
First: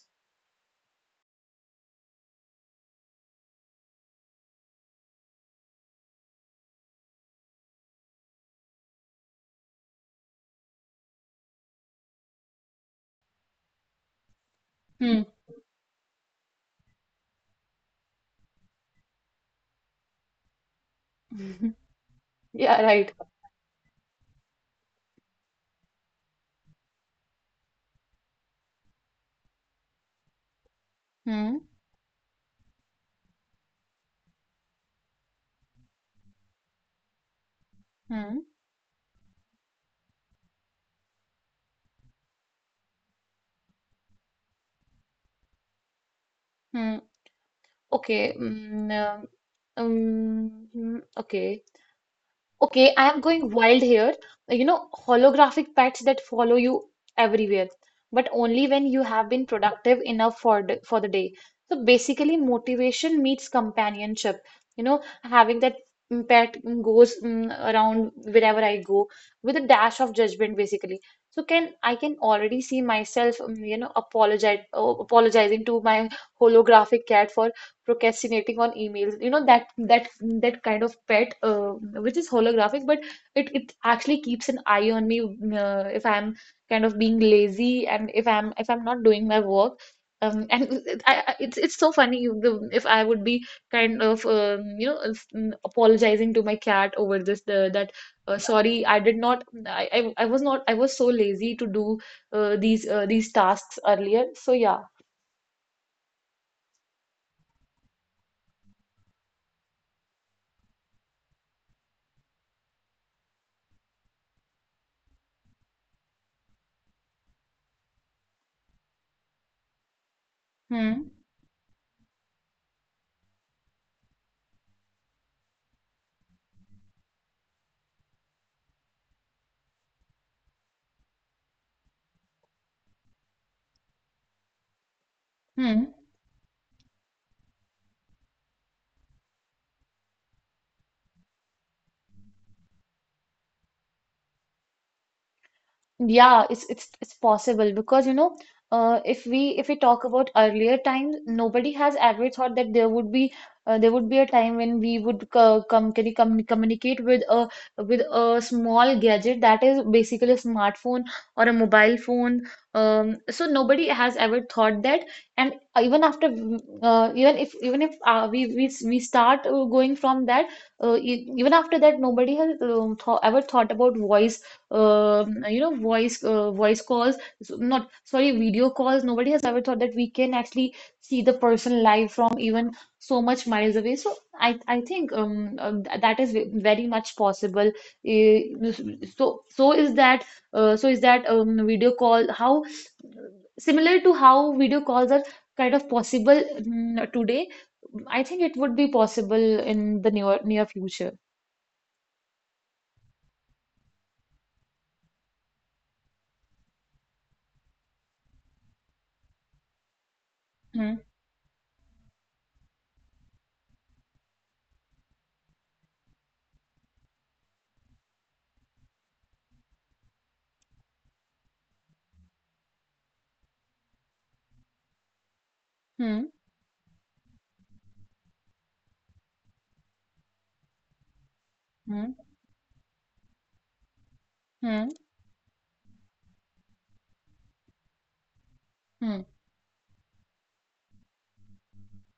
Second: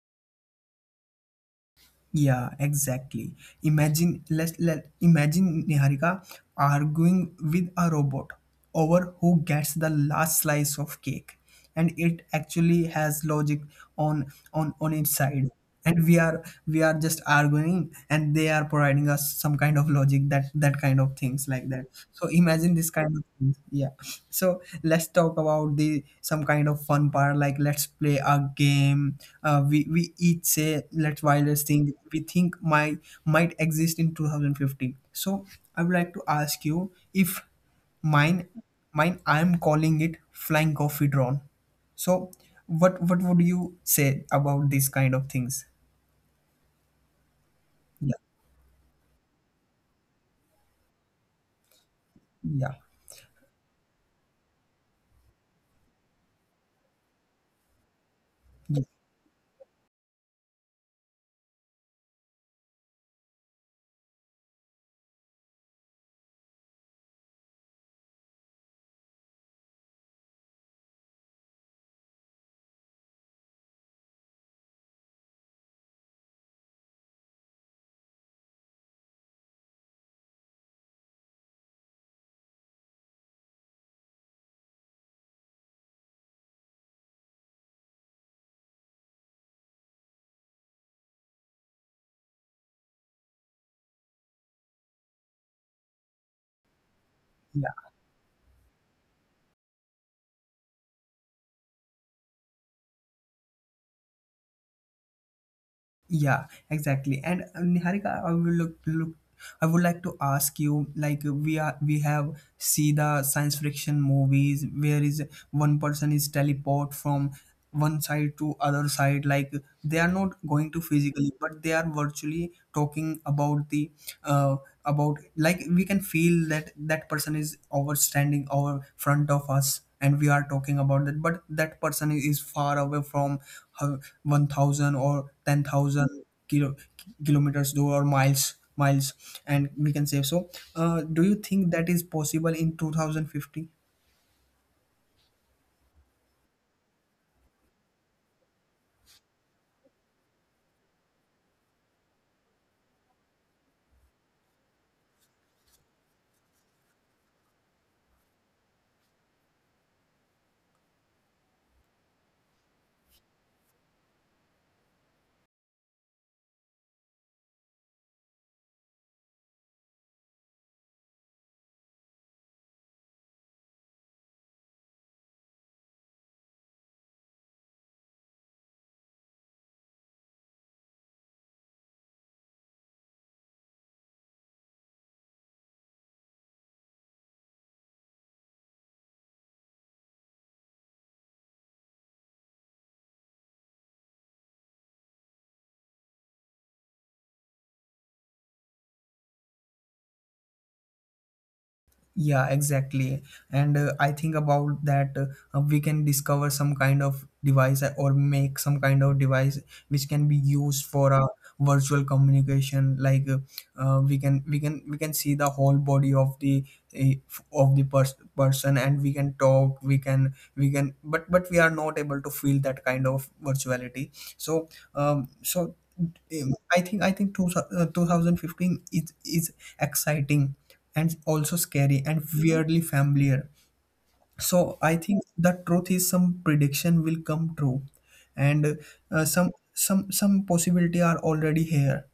S1: Yeah, exactly. Imagine, let let imagine, Niharika arguing with a robot over who gets the last slice of cake, and it actually has logic on on on its
S2: Hmm.
S1: side, and we are we are just arguing, and they are providing us some kind of logic, that that kind of things, like that. So imagine
S2: Yeah,
S1: this kind
S2: right.
S1: of things. Yeah. So let's talk about the some kind of fun part. Like, let's play a game. Uh, we we each say let's
S2: Hmm.
S1: wildest thing we think might might exist in two thousand fifteen. So I would like to ask you if
S2: Hmm.
S1: mine mine I am calling it flying coffee drone. So what what would you say about these kind of things?
S2: Hmm.
S1: Yeah.
S2: Okay. mm, um, um, okay.
S1: Yeah.
S2: Okay, I am going wild here. You know, holographic pets that follow you everywhere, but only
S1: Yeah.
S2: when you have been productive enough for the, for the day. So basically, motivation meets companionship. You know, having that mm, pet mm, goes mm, around wherever I go with a dash of judgment, basically. So can I can already see myself, mm, you know, apologize, oh, apologizing to my holographic cat for procrastinating on emails you know that that that kind of pet uh, which is holographic but it it actually keeps an eye on me uh, if I'm kind of being lazy and if I'm if I'm not doing my work, um, and it, I, I- it's it's so funny you- the- if I would be kind of um, you know s- mm, apologizing to my cat over this the, that, uh, sorry I did not I, I I was not I was so lazy to do uh, these uh, these tasks earlier so yeah.
S1: Yeah, exactly. And uh, Niharika, I will look, look I would like to ask you, like, we are we have see the science fiction movies where is one person is teleport from one side to other side, like they are not going to
S2: Hmm.
S1: physically, but they are virtually talking about the uh, about, like we can feel that that person is over standing over front of us, and we are talking about that, but that person is far away from her one thousand or
S2: Hmm.
S1: ten thousand kilo, kilometers door, or miles miles, and we can say. So uh, do you think that is possible in twenty fifty?
S2: Yeah, it's it's it's possible because you know, uh, if we if we talk about earlier times, nobody has ever thought that there would be uh, there would be a time when we would co com can com communicate with a with a small gadget that is basically a smartphone or a mobile phone. Um, so nobody has ever thought that, and even after uh, even if even if uh, we we we start uh, going from that, uh, e- even after that, nobody has um, th ever thought about voice um you know voice uh, voice calls so- not sorry video calls, nobody has ever thought that we can actually see the person live from even so much miles away so I I think um uh, th- that is ve- very much possible. Uh, so so is that uh, so is that um video call how similar to how video calls are kind of possible mm, today. I think it would be possible in the near near future.
S1: Yeah, exactly. And uh, I think about that uh, we can discover some kind of device or make some kind of device which can be used
S2: Hmm.
S1: for a virtual communication. Like uh, uh, we can we can we can see the whole body of the uh, of the pers- person, and we can talk. We can we can, but but we are not able to feel that kind of virtuality. So. um so. um,
S2: Hmm.
S1: I think I think two, uh, twenty fifteen is is exciting, and also scary
S2: Hmm.
S1: and weirdly familiar. So
S2: Hmm.
S1: I think the truth is some prediction will come true, and
S2: Hmm.
S1: uh, some some some possibility are already here,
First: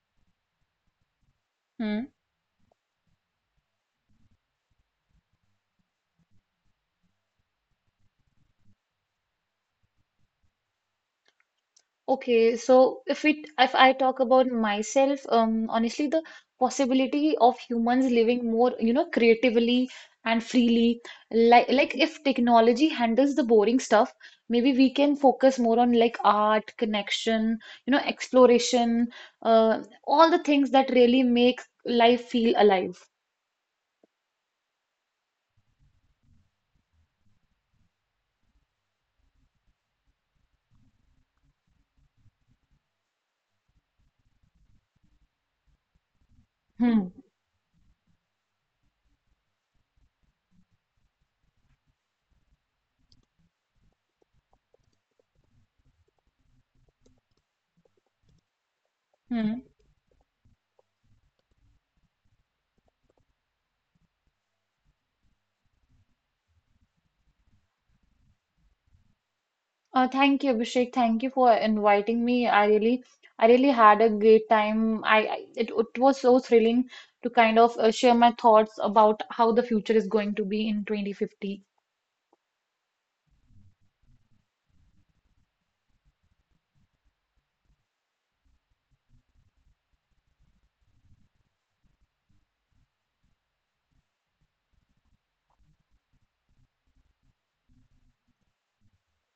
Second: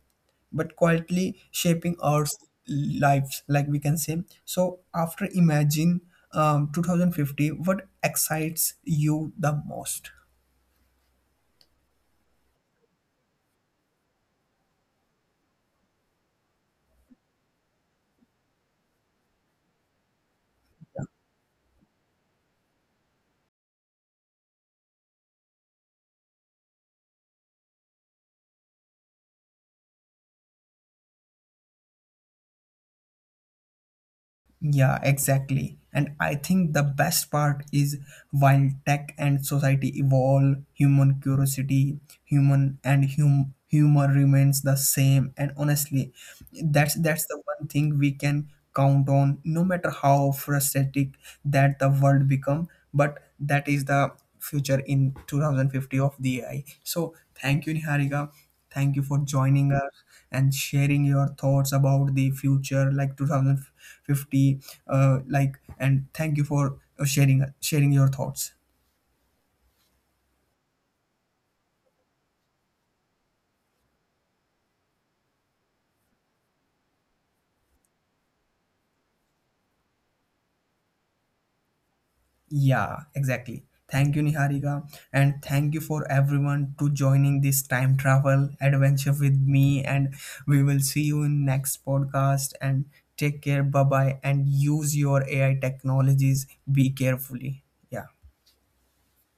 S1: but quietly shaping
S2: Hmm.
S1: our s- lives, like we can say. So after imagine um, two thousand fifty, what excites you the most?
S2: Okay, so if it if I talk about myself, um, honestly, the possibility of humans living more, you know, creatively and freely, like like if technology handles the boring stuff, maybe we can focus more on like art, connection, you know, exploration, uh, all the things that really make life feel alive.
S1: Yeah, exactly. And I think the best part is, while tech and society evolve, human curiosity, human and hum- humor remains the same. And honestly, that's
S2: Hmm.
S1: that's the one thing we can count on, no matter how frustrating that the world become. But that is the future in two thousand fifty of the ai. So thank you, Niharika. Thank you for
S2: Hmm.
S1: joining us and sharing your thoughts about the future like two thousand fifty, uh, like. And thank you for uh, sharing sharing your thoughts.
S2: Uh, thank you, Abhishek. Thank you for inviting me. I really, I really had a great time. I, I it, it was so thrilling to kind of uh, share my thoughts about how the future is going to be in twenty fifty.
S1: Yeah, exactly. Thank you, Niharika, and thank you for everyone to joining this time travel adventure with me. And we will see you in next podcast. And take care. Bye bye. And use your A I technologies. Be carefully. Yeah.